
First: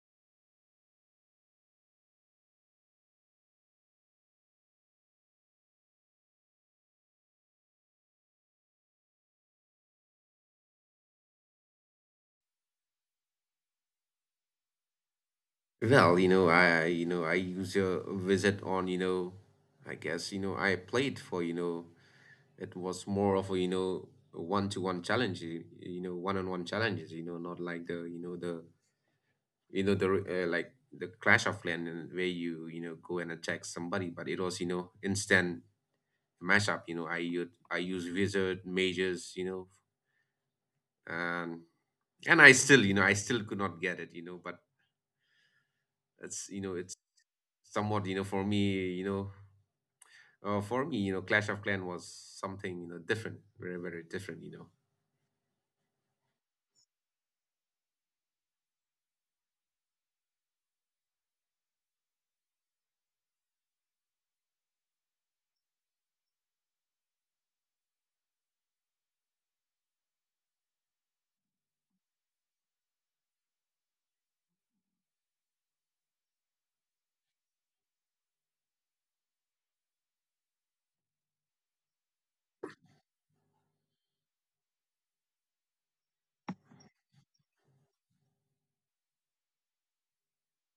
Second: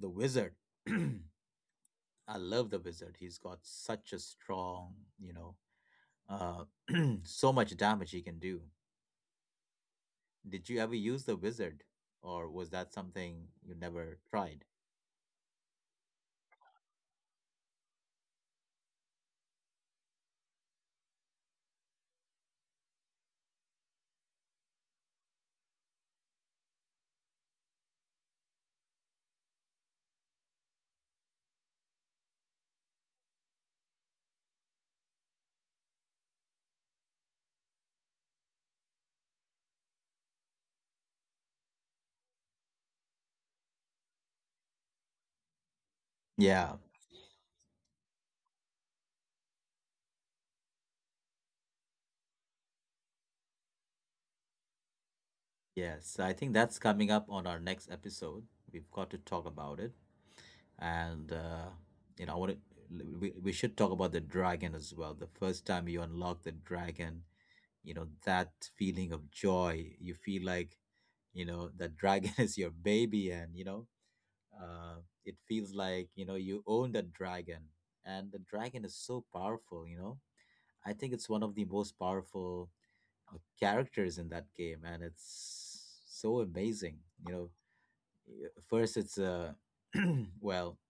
Speaker 1: The Wizard. I love the Wizard. He's got such a strong, you know, uh, so much damage he can do. Did you ever use the Wizard, or was that something you never tried?
Speaker 2: Well, you know, I, you know, I use a Wizard on, you know, I guess, you know, I played for, you know, it was more of a, you know, one-to-one challenge, you you know, one-on-one challenges, you know, not like the, you know, the, you know, the, uh, like the Clash of Clans and where you, you know, go and attack somebody, but it was, you know, instant mashup. You know, I u- I use wizard mages. You know, and and I still you know I still could not get it. You know, but it's you
Speaker 1: Yeah,
Speaker 2: know it's somewhat, you know for me you know uh, for me, you know Clash of Clan was something you know different, very very different. You know,
Speaker 1: yes. I think that's coming up on our next episode. We've got to talk about it. And, uh, you know, I want to, we, we should talk about the dragon as well. The first time you unlock the dragon, you know that feeling of joy you feel, like you know that dragon is your baby, and you know uh, it feels like you know you own that dragon, and the dragon is so powerful. you know I think it's one of the most powerful uh, characters in that game, and it's so amazing, you know Uh, first it's uh well,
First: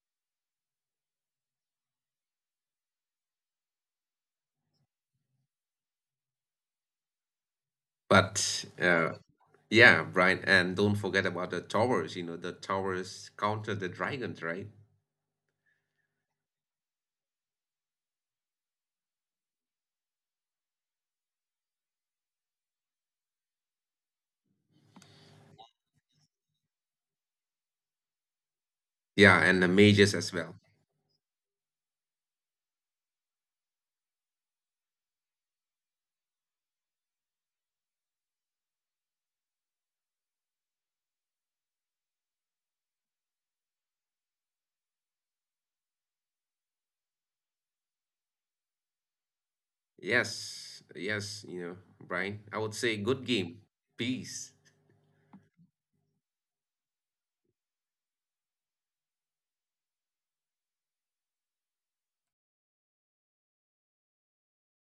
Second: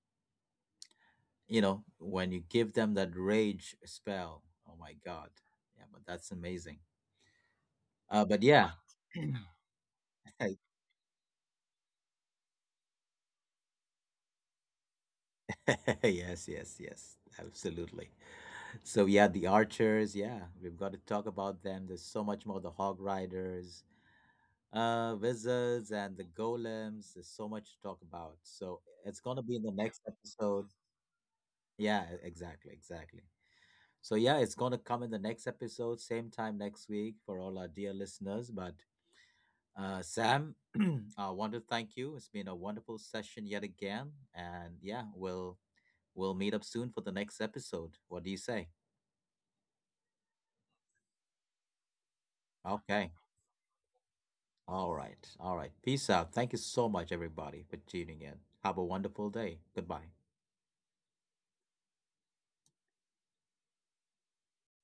Speaker 1: you know when you give them that rage spell. Oh my God. Yeah, but that's amazing. Uh but
Speaker 2: but
Speaker 1: yeah.
Speaker 2: uh, Yeah, Brian, and don't forget about the towers. You know, the towers counter the dragons, right?
Speaker 1: Yes, yes, yes, absolutely. So yeah, the archers, yeah, we've got to talk about them. There's so much more, the hog riders, uh, wizards and the golems. There's so much to talk about. So it's
Speaker 2: Yeah,
Speaker 1: gonna be
Speaker 2: and
Speaker 1: in
Speaker 2: the
Speaker 1: the next
Speaker 2: mages as well.
Speaker 1: episode. Yeah, e- exactly, exactly. So yeah, it's gonna come in the next episode, same time next week for all our dear listeners. But uh, Sam, I want to thank you. It's been a wonderful session yet again, and yeah, we'll We'll meet up soon for the next episode. What do you say?
Speaker 2: Yes, yes, you know, Brian. I would say
Speaker 1: Okay.
Speaker 2: good game. Peace.
Speaker 1: All right. All right. Peace out. Thank you so much, everybody, for tuning in. Have a wonderful day. Goodbye.